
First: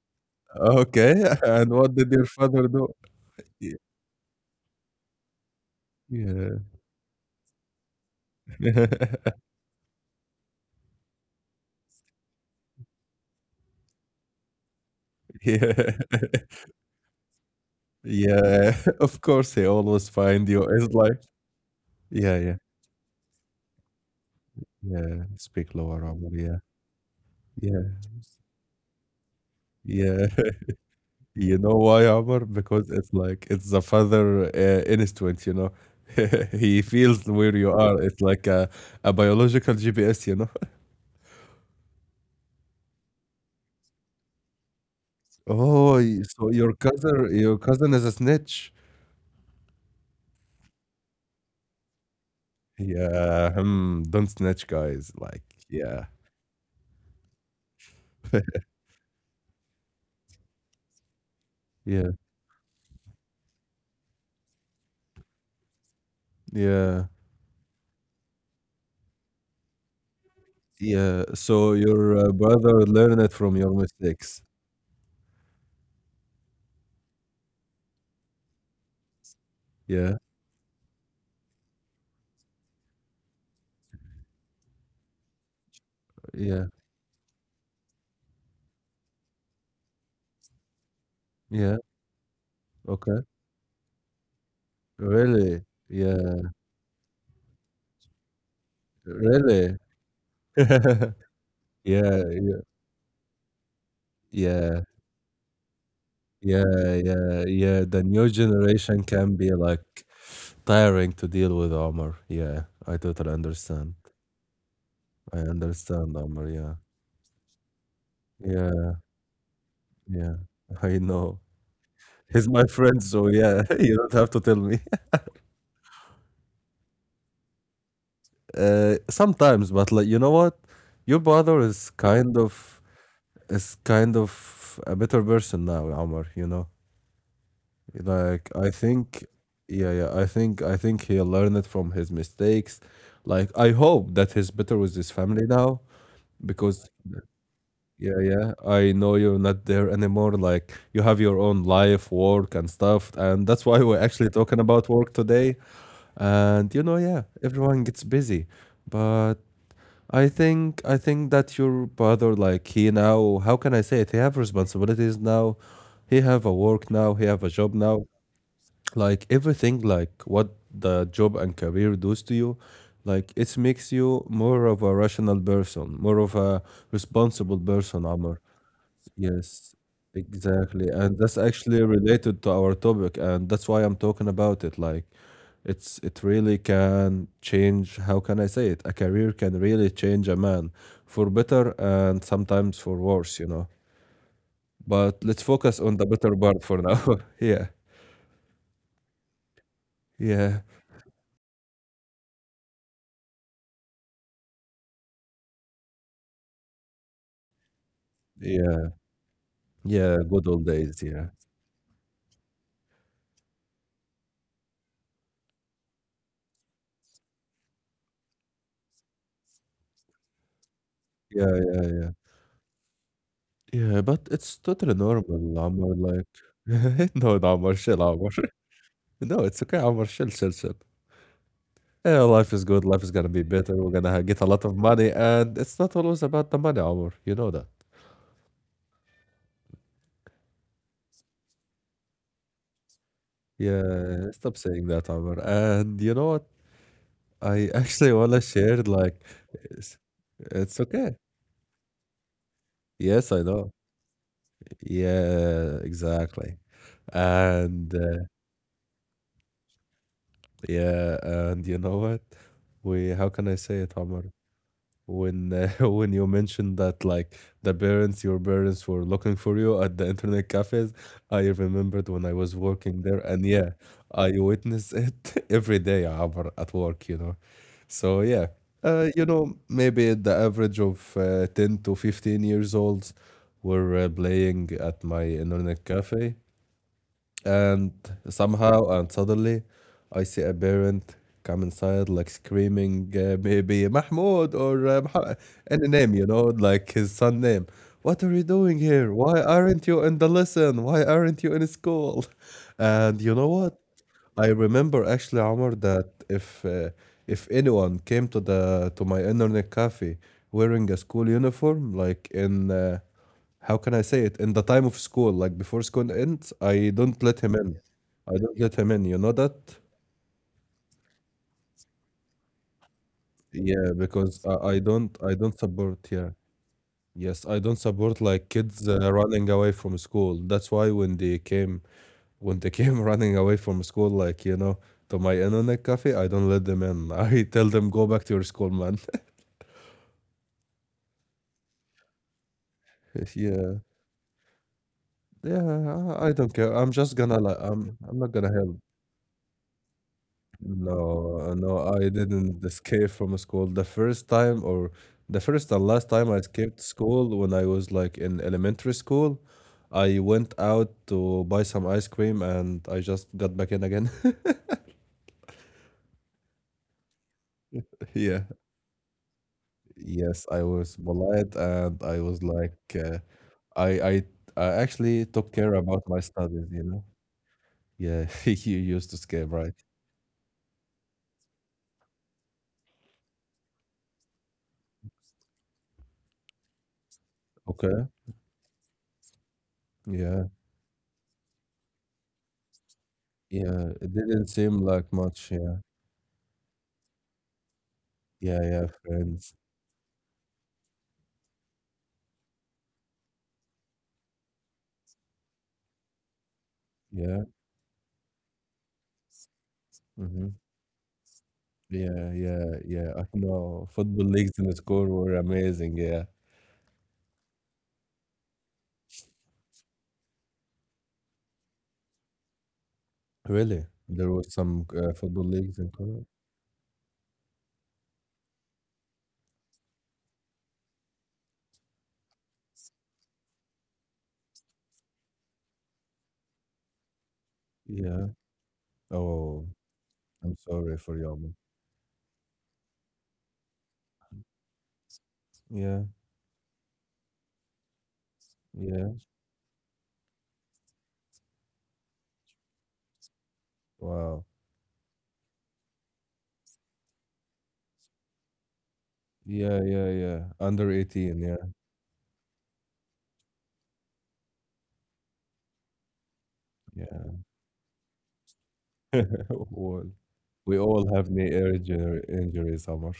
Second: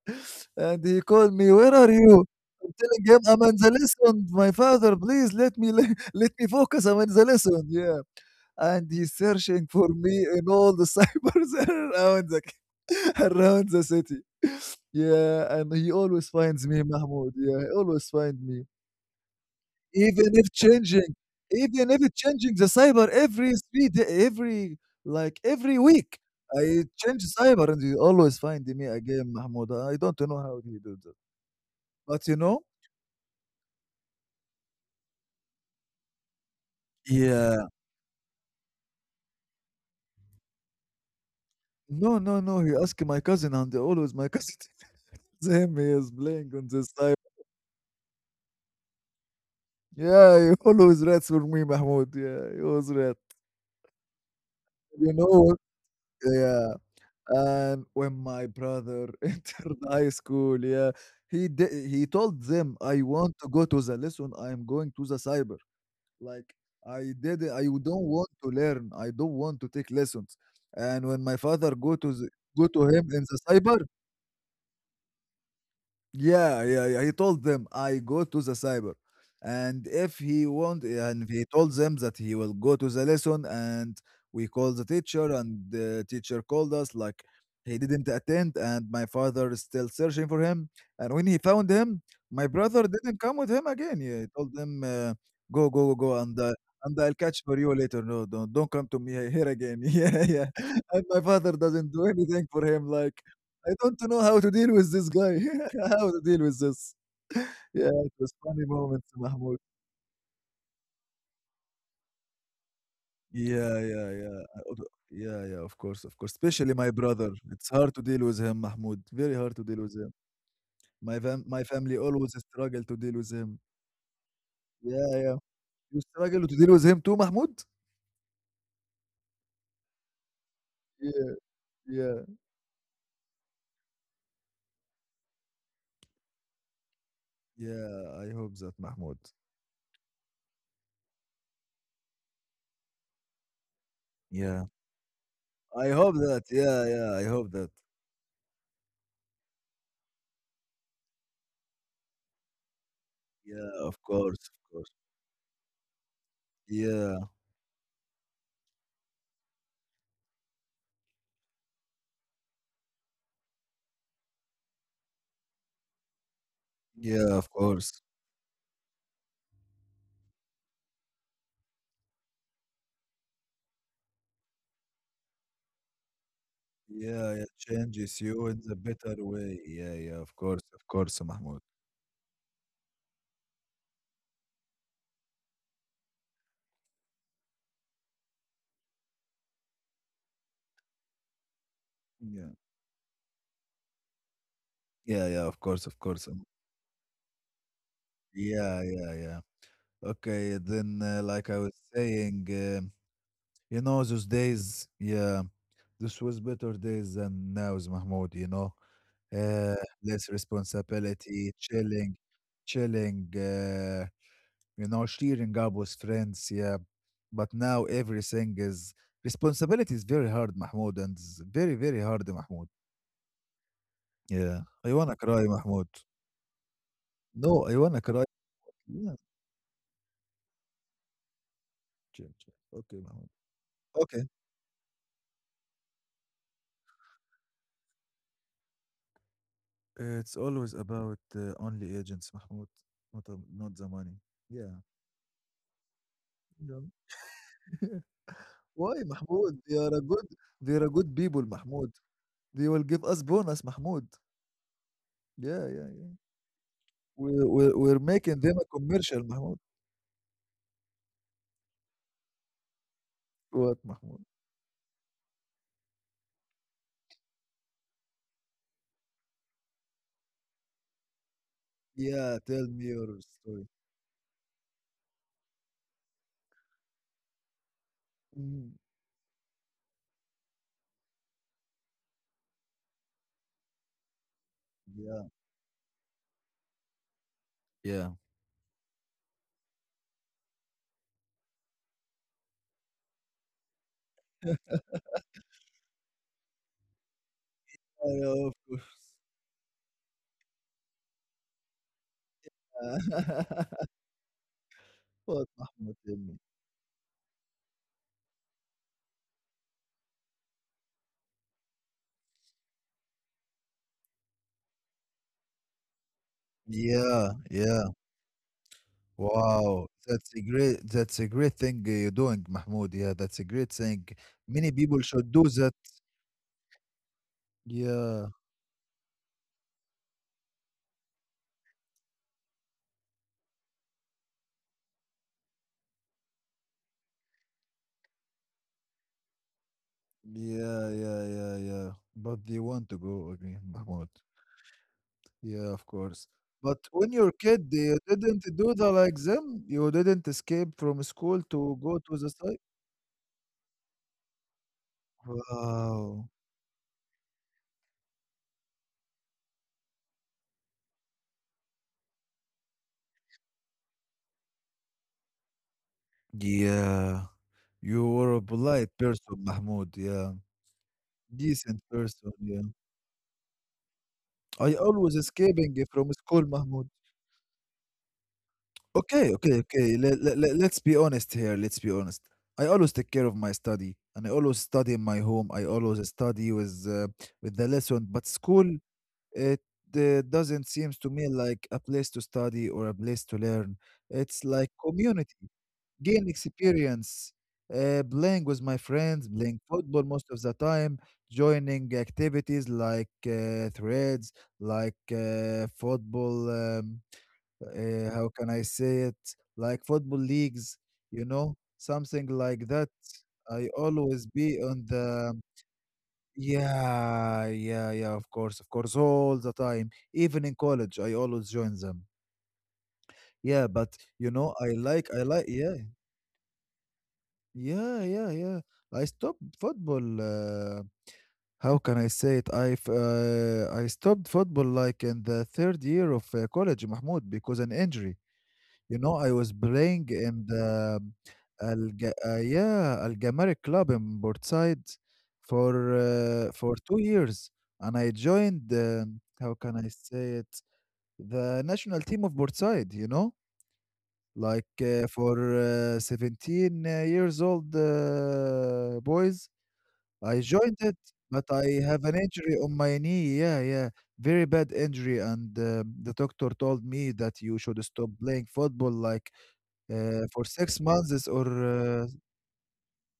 Speaker 2: And he
Speaker 1: Okay,
Speaker 2: called me,
Speaker 1: and
Speaker 2: "Where are
Speaker 1: what did
Speaker 2: you?"
Speaker 1: your father
Speaker 2: I'm
Speaker 1: do?
Speaker 2: telling him, "I'm in the
Speaker 1: Y-
Speaker 2: lesson, my father. Please let me let me
Speaker 1: Yeah.
Speaker 2: focus. I'm in the lesson." Yeah, and he's searching for me in all the cybers around the around the city. Yeah, and he
Speaker 1: Yeah.
Speaker 2: always finds me, Mahmoud. Yeah, he always find me.
Speaker 1: Yeah. Of course, he always
Speaker 2: Even
Speaker 1: find
Speaker 2: if
Speaker 1: you. It's
Speaker 2: changing,
Speaker 1: like,
Speaker 2: Even if it's
Speaker 1: yeah,
Speaker 2: changing
Speaker 1: yeah.
Speaker 2: the cyber every 3 day, every
Speaker 1: Yeah,
Speaker 2: like
Speaker 1: speak
Speaker 2: every
Speaker 1: lower,
Speaker 2: week,
Speaker 1: Omar. Yeah,
Speaker 2: I change cyber and
Speaker 1: yeah,
Speaker 2: he always find me again, Mahmoud. I don't
Speaker 1: yeah.
Speaker 2: know how he do that.
Speaker 1: You know why,
Speaker 2: But you
Speaker 1: Omar?
Speaker 2: know,
Speaker 1: Because it's the father instinct. He feels where
Speaker 2: yeah,
Speaker 1: you are. It's like a biological GPS.
Speaker 2: no, no, no. He asked my cousin, and always my cousin tells him he
Speaker 1: Oh,
Speaker 2: is
Speaker 1: so
Speaker 2: playing on
Speaker 1: your
Speaker 2: this cyber.
Speaker 1: cousin is a snitch.
Speaker 2: Yeah, he always rats for me, Mahmoud. Yeah, he always rat.
Speaker 1: Yeah, don't snitch, guys.
Speaker 2: You
Speaker 1: Like,
Speaker 2: know,
Speaker 1: yeah,
Speaker 2: yeah. And when my brother entered high school, yeah, he
Speaker 1: yeah,
Speaker 2: told them, "I want to go to the lesson. I am going to the cyber." Like
Speaker 1: yeah,
Speaker 2: I did, I don't want to learn. I don't want to take lessons. And when
Speaker 1: yeah.
Speaker 2: my father
Speaker 1: So
Speaker 2: go to
Speaker 1: your
Speaker 2: go to
Speaker 1: brother
Speaker 2: him in
Speaker 1: learned it
Speaker 2: the
Speaker 1: from your
Speaker 2: cyber,
Speaker 1: mistakes.
Speaker 2: yeah, yeah, yeah. He told them, I go to the cyber. And if
Speaker 1: Yeah,
Speaker 2: he want, and he told them that he will go to the lesson, and we called the teacher, and the teacher
Speaker 1: yeah,
Speaker 2: called us like he didn't attend, and my father is still searching for him. And when he found
Speaker 1: yeah.
Speaker 2: him, my brother didn't
Speaker 1: Okay,
Speaker 2: come with him again. Yeah, he told them,
Speaker 1: really?
Speaker 2: go, go, go,
Speaker 1: Yeah,
Speaker 2: and I'll catch for you later. No, don't come to me here
Speaker 1: really?
Speaker 2: again. Yeah, yeah. And my father doesn't do
Speaker 1: Yeah,
Speaker 2: anything
Speaker 1: yeah,
Speaker 2: for him. Like I don't know how to deal
Speaker 1: yeah,
Speaker 2: with this guy. How to deal with
Speaker 1: yeah,
Speaker 2: this?
Speaker 1: yeah, yeah.
Speaker 2: Yeah,
Speaker 1: The
Speaker 2: it
Speaker 1: new
Speaker 2: was funny
Speaker 1: generation
Speaker 2: moments,
Speaker 1: can be
Speaker 2: Mahmoud.
Speaker 1: like tiring to deal with, Omar. Yeah, I totally
Speaker 2: Yeah,
Speaker 1: understand.
Speaker 2: yeah, yeah. I would-
Speaker 1: I
Speaker 2: Yeah, yeah, of course, of
Speaker 1: understand,
Speaker 2: course.
Speaker 1: Omar. Yeah,
Speaker 2: Especially my brother. It's hard to deal with him,
Speaker 1: yeah,
Speaker 2: Mahmoud. Very hard to deal with him.
Speaker 1: yeah. I know.
Speaker 2: My family always
Speaker 1: He's my
Speaker 2: struggle to
Speaker 1: friend,
Speaker 2: deal
Speaker 1: so
Speaker 2: with him.
Speaker 1: yeah, you don't have to tell me.
Speaker 2: Yeah, yeah. You struggle to deal with him too, Mahmoud?
Speaker 1: Sometimes, but like, you know what? Your
Speaker 2: Yeah,
Speaker 1: brother is
Speaker 2: yeah.
Speaker 1: kind of a better person now, Omar.
Speaker 2: Yeah, I
Speaker 1: Like
Speaker 2: hope
Speaker 1: I
Speaker 2: that, Mahmoud.
Speaker 1: think, yeah, yeah. I think he learned it from his mistakes. Like I hope that he's
Speaker 2: Yeah.
Speaker 1: better with his family now,
Speaker 2: I hope that. Yeah,
Speaker 1: because,
Speaker 2: yeah, I hope that.
Speaker 1: yeah, yeah, I know you're not there anymore. Like you have your own life, work, and stuff, and that's
Speaker 2: Yeah,
Speaker 1: why
Speaker 2: of
Speaker 1: we're actually
Speaker 2: course,
Speaker 1: talking
Speaker 2: of
Speaker 1: about
Speaker 2: course.
Speaker 1: work today. And yeah,
Speaker 2: Yeah,
Speaker 1: everyone gets busy, but I think that your brother, like he now, how can I say it? He have responsibilities now. He have a work now.
Speaker 2: yeah,
Speaker 1: He have
Speaker 2: of
Speaker 1: a job
Speaker 2: course.
Speaker 1: now, like everything, like what the job and career does to you, like it makes you more of a rational person, more of a
Speaker 2: Yeah, it
Speaker 1: responsible person,
Speaker 2: changes
Speaker 1: Amr.
Speaker 2: you in the better way.
Speaker 1: Yes,
Speaker 2: Yeah, yeah, of
Speaker 1: exactly. And
Speaker 2: course,
Speaker 1: that's
Speaker 2: Mahmoud.
Speaker 1: actually related to our topic, and that's why I'm talking about it. Like, it really can change, how can I say it, a career can really change a man, for better and
Speaker 2: Yeah,
Speaker 1: sometimes for worse. But
Speaker 2: yeah,
Speaker 1: let's
Speaker 2: yeah, of
Speaker 1: focus
Speaker 2: course, of
Speaker 1: on the
Speaker 2: course.
Speaker 1: better part for now. Yeah,
Speaker 2: Yeah, yeah, yeah. Okay,
Speaker 1: yeah,
Speaker 2: then, like I was saying, you know, those days, yeah, this was better days than now's, Mahmoud, you know,
Speaker 1: yeah.
Speaker 2: uh,
Speaker 1: Yeah,
Speaker 2: less
Speaker 1: good old days, yeah.
Speaker 2: responsibility, chilling, chilling, you know, cheering up with friends, yeah. But now everything is responsibility is very hard, Mahmoud, and it's
Speaker 1: Yeah,
Speaker 2: very,
Speaker 1: yeah.
Speaker 2: very hard, Mahmoud.
Speaker 1: Yeah, but it's
Speaker 2: Yeah.
Speaker 1: totally
Speaker 2: I wanna
Speaker 1: normal,
Speaker 2: cry, Mahmoud.
Speaker 1: Ammar, like. No, no,
Speaker 2: No,
Speaker 1: Ammar,
Speaker 2: I
Speaker 1: chill,
Speaker 2: wanna cry.
Speaker 1: Ammar.
Speaker 2: Yeah.
Speaker 1: No, it's okay, Ammar, chill, chill, chill. Yeah,
Speaker 2: Chill,
Speaker 1: life
Speaker 2: chill.
Speaker 1: is good,
Speaker 2: Okay,
Speaker 1: life is gonna
Speaker 2: Mahmoud.
Speaker 1: be better, we're gonna
Speaker 2: Okay.
Speaker 1: get a lot of money, and it's not always about the money, Ammar, you know that.
Speaker 2: It's always about only agents, Mahmoud. Not the money.
Speaker 1: Yeah, stop
Speaker 2: Yeah.
Speaker 1: saying that, Ammar. And you know what?
Speaker 2: No.
Speaker 1: I actually wanna share,
Speaker 2: Why,
Speaker 1: like,
Speaker 2: Mahmoud? They are
Speaker 1: it's,
Speaker 2: a good. They
Speaker 1: it's
Speaker 2: are a good
Speaker 1: okay.
Speaker 2: people, Mahmoud. They will give us
Speaker 1: Yes, I
Speaker 2: bonus,
Speaker 1: know.
Speaker 2: Mahmoud. Yeah,
Speaker 1: Yeah,
Speaker 2: yeah, yeah.
Speaker 1: exactly. And
Speaker 2: We're making them a commercial, Mahmoud.
Speaker 1: yeah, and you know what? We, how can I say
Speaker 2: What,
Speaker 1: it, Omar?
Speaker 2: Mahmoud?
Speaker 1: When When you mentioned that, like, the parents, your parents were looking for you at the internet cafes, I remembered when I
Speaker 2: Yeah.
Speaker 1: was
Speaker 2: Tell me
Speaker 1: working
Speaker 2: your
Speaker 1: there, and
Speaker 2: story.
Speaker 1: yeah, I witness it every day, Omar, at work. So yeah,
Speaker 2: Mm.
Speaker 1: maybe the average of 10 to 15 years olds were playing at my
Speaker 2: Yeah.
Speaker 1: internet cafe, and
Speaker 2: Yeah.
Speaker 1: somehow and suddenly, I see a parent come inside, like screaming, maybe Mahmoud or Muhammad, any name, like his son name.
Speaker 2: I
Speaker 1: What are you
Speaker 2: Of
Speaker 1: doing
Speaker 2: course.
Speaker 1: here? Why aren't you in the lesson? Why aren't you in school? And you know what? I remember actually,
Speaker 2: What,
Speaker 1: Omar,
Speaker 2: Mahmoud?
Speaker 1: that
Speaker 2: Tell me.
Speaker 1: if anyone came to my internet cafe wearing a school uniform, like in how can I say it? In the time of school, like before school ends, I don't
Speaker 2: Yeah,
Speaker 1: let him in.
Speaker 2: yeah.
Speaker 1: I don't let him in. You know that?
Speaker 2: Wow, that's a great thing you're doing, Mahmoud. Yeah, that's a great
Speaker 1: Yeah,
Speaker 2: thing.
Speaker 1: because
Speaker 2: Many
Speaker 1: I
Speaker 2: people should do
Speaker 1: don't
Speaker 2: that.
Speaker 1: support. Yeah, yes, I don't support
Speaker 2: Yeah,
Speaker 1: like kids running away from school. That's why when they came running away from school, like to my internet cafe, I don't let them in. I tell them go back to your school, man.
Speaker 2: yeah, yeah, yeah, yeah. But they want to go again,
Speaker 1: Yeah,
Speaker 2: Mahmoud. Yeah, of
Speaker 1: yeah.
Speaker 2: course.
Speaker 1: I don't care.
Speaker 2: But
Speaker 1: I'm
Speaker 2: when
Speaker 1: just
Speaker 2: you're a
Speaker 1: gonna like
Speaker 2: kid, you
Speaker 1: I'm not
Speaker 2: didn't
Speaker 1: gonna
Speaker 2: do
Speaker 1: help.
Speaker 2: the like them. You didn't escape from
Speaker 1: No,
Speaker 2: school to
Speaker 1: no,
Speaker 2: go
Speaker 1: I
Speaker 2: to the site.
Speaker 1: didn't escape from school. The first time, or the first and last
Speaker 2: Wow.
Speaker 1: time I escaped school when I was like in elementary school, I went out to buy some ice cream and I just got back in again.
Speaker 2: Yeah, you were a
Speaker 1: Yeah.
Speaker 2: polite person, Mahmoud. Yeah,
Speaker 1: Yes, I was polite
Speaker 2: decent
Speaker 1: and I
Speaker 2: person.
Speaker 1: was
Speaker 2: Yeah.
Speaker 1: like, I, I, I
Speaker 2: I always
Speaker 1: actually took
Speaker 2: escaping
Speaker 1: care about
Speaker 2: from
Speaker 1: my
Speaker 2: school,
Speaker 1: studies, you
Speaker 2: Mahmoud.
Speaker 1: know? Yeah, you used to
Speaker 2: Okay,
Speaker 1: escape,
Speaker 2: okay,
Speaker 1: right?
Speaker 2: okay. Let's be honest here. Let's be honest. I always take care of my study, and I always study in my home. I always study with the lesson.
Speaker 1: Okay.
Speaker 2: But school, it
Speaker 1: Yeah.
Speaker 2: doesn't seems to me like a place to study or a place to learn.
Speaker 1: Yeah. It
Speaker 2: It's
Speaker 1: didn't
Speaker 2: like
Speaker 1: seem like
Speaker 2: community.
Speaker 1: much. Yeah.
Speaker 2: Game experience, playing
Speaker 1: Yeah.
Speaker 2: with my
Speaker 1: Yeah.
Speaker 2: friends,
Speaker 1: Friends.
Speaker 2: playing football most of the time, joining activities like threads, like football.
Speaker 1: Yeah.
Speaker 2: How can I say it? Like football
Speaker 1: Mm-hmm.
Speaker 2: leagues, you know, something
Speaker 1: Yeah,
Speaker 2: like
Speaker 1: yeah,
Speaker 2: that.
Speaker 1: yeah. I
Speaker 2: I
Speaker 1: know football
Speaker 2: always
Speaker 1: leagues
Speaker 2: be
Speaker 1: in
Speaker 2: on
Speaker 1: school
Speaker 2: the
Speaker 1: were amazing. Yeah,
Speaker 2: yeah, yeah, yeah. Of course, all the time. Even in college, I always join them. Yeah,
Speaker 1: really.
Speaker 2: but you
Speaker 1: There was
Speaker 2: know,
Speaker 1: some
Speaker 2: I
Speaker 1: football
Speaker 2: like, yeah,
Speaker 1: leagues in Korea.
Speaker 2: yeah, yeah, yeah. I stopped football. How can I say it? I stopped football like in the third year of college, Mahmoud, because an injury.
Speaker 1: Yeah.
Speaker 2: You know, I was
Speaker 1: Oh,
Speaker 2: playing in
Speaker 1: I'm sorry
Speaker 2: the
Speaker 1: for your miss.
Speaker 2: Al yeah Al Gamari club in Portside
Speaker 1: Yeah,
Speaker 2: for 2 years, and I joined.
Speaker 1: yeah.
Speaker 2: How can I say it? The national team of Portside. You know
Speaker 1: Wow.
Speaker 2: like for 17 years old boys
Speaker 1: Yeah, yeah,
Speaker 2: I
Speaker 1: yeah.
Speaker 2: joined
Speaker 1: Under
Speaker 2: it,
Speaker 1: 18.
Speaker 2: but
Speaker 1: Yeah,
Speaker 2: I have an injury on my knee. Yeah, yeah, very bad injury. And the doctor told me
Speaker 1: yeah.
Speaker 2: that you should stop playing football like
Speaker 1: Well,
Speaker 2: for
Speaker 1: we
Speaker 2: six
Speaker 1: all
Speaker 2: months
Speaker 1: have
Speaker 2: or
Speaker 1: knee
Speaker 2: uh,
Speaker 1: injury injuries, Amar.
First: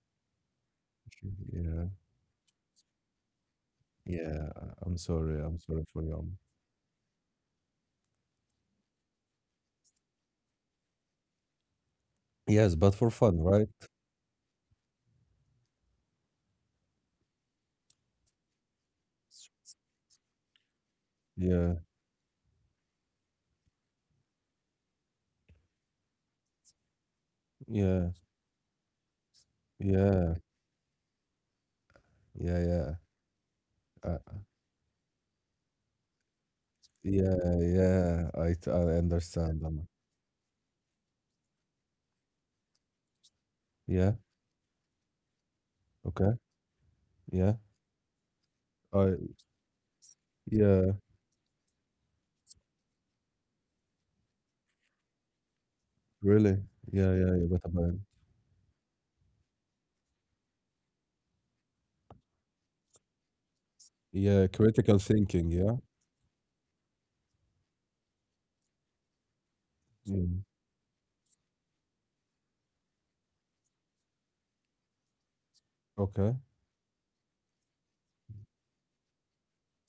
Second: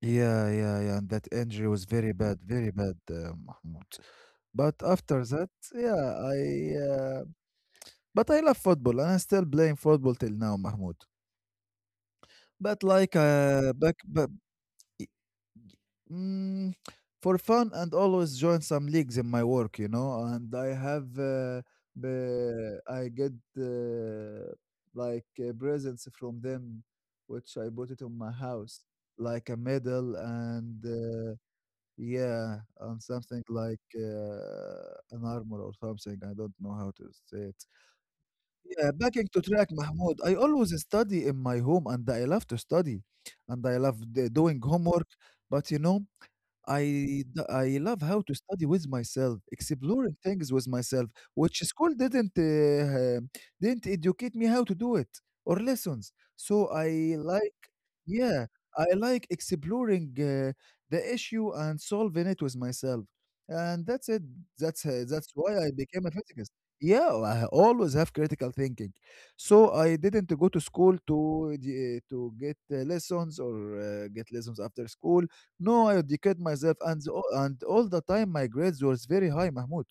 Speaker 2: yeah, yeah, yeah. And that injury was
Speaker 1: Yeah,
Speaker 2: very bad, Mahmoud.
Speaker 1: yeah.
Speaker 2: But
Speaker 1: I'm
Speaker 2: after
Speaker 1: sorry.
Speaker 2: that,
Speaker 1: I'm sorry for
Speaker 2: yeah,
Speaker 1: your miss.
Speaker 2: I uh, but I love football and I'm still playing football till now, Mahmoud.
Speaker 1: Yes,
Speaker 2: But
Speaker 1: but for fun, right?
Speaker 2: but mm, for fun and always join some leagues in my work, you know. And I have,
Speaker 1: Yeah,
Speaker 2: I get like presents from them, which I put it
Speaker 1: yeah,
Speaker 2: on my house, like a medal
Speaker 1: yeah,
Speaker 2: and yeah,
Speaker 1: yeah, yeah.
Speaker 2: and something like
Speaker 1: Uh,
Speaker 2: an armor or something. I don't know how to say
Speaker 1: Yeah,
Speaker 2: it.
Speaker 1: yeah,
Speaker 2: Yeah,
Speaker 1: I
Speaker 2: backing to
Speaker 1: understand.
Speaker 2: track, Mahmoud. I always study in my home, and I love to study, and
Speaker 1: Yeah,
Speaker 2: doing homework. But you know,
Speaker 1: okay, yeah,
Speaker 2: I love how to study with
Speaker 1: I,
Speaker 2: myself, exploring things with
Speaker 1: yeah,
Speaker 2: myself, which school didn't educate me how to do it or lessons.
Speaker 1: really,
Speaker 2: So
Speaker 1: yeah,
Speaker 2: I
Speaker 1: yeah, yeah,
Speaker 2: like.
Speaker 1: but about,
Speaker 2: Yeah, I like exploring the issue and solving it with myself. And that's it.
Speaker 1: yeah, critical
Speaker 2: That's
Speaker 1: thinking,
Speaker 2: why I
Speaker 1: yeah.
Speaker 2: became a physicist. Yeah, I always have critical thinking. So I didn't
Speaker 1: Mm.
Speaker 2: go to school to get lessons or get lessons after school. No, I
Speaker 1: Okay,
Speaker 2: educate myself and all the time my grades was very high, Mahmoud.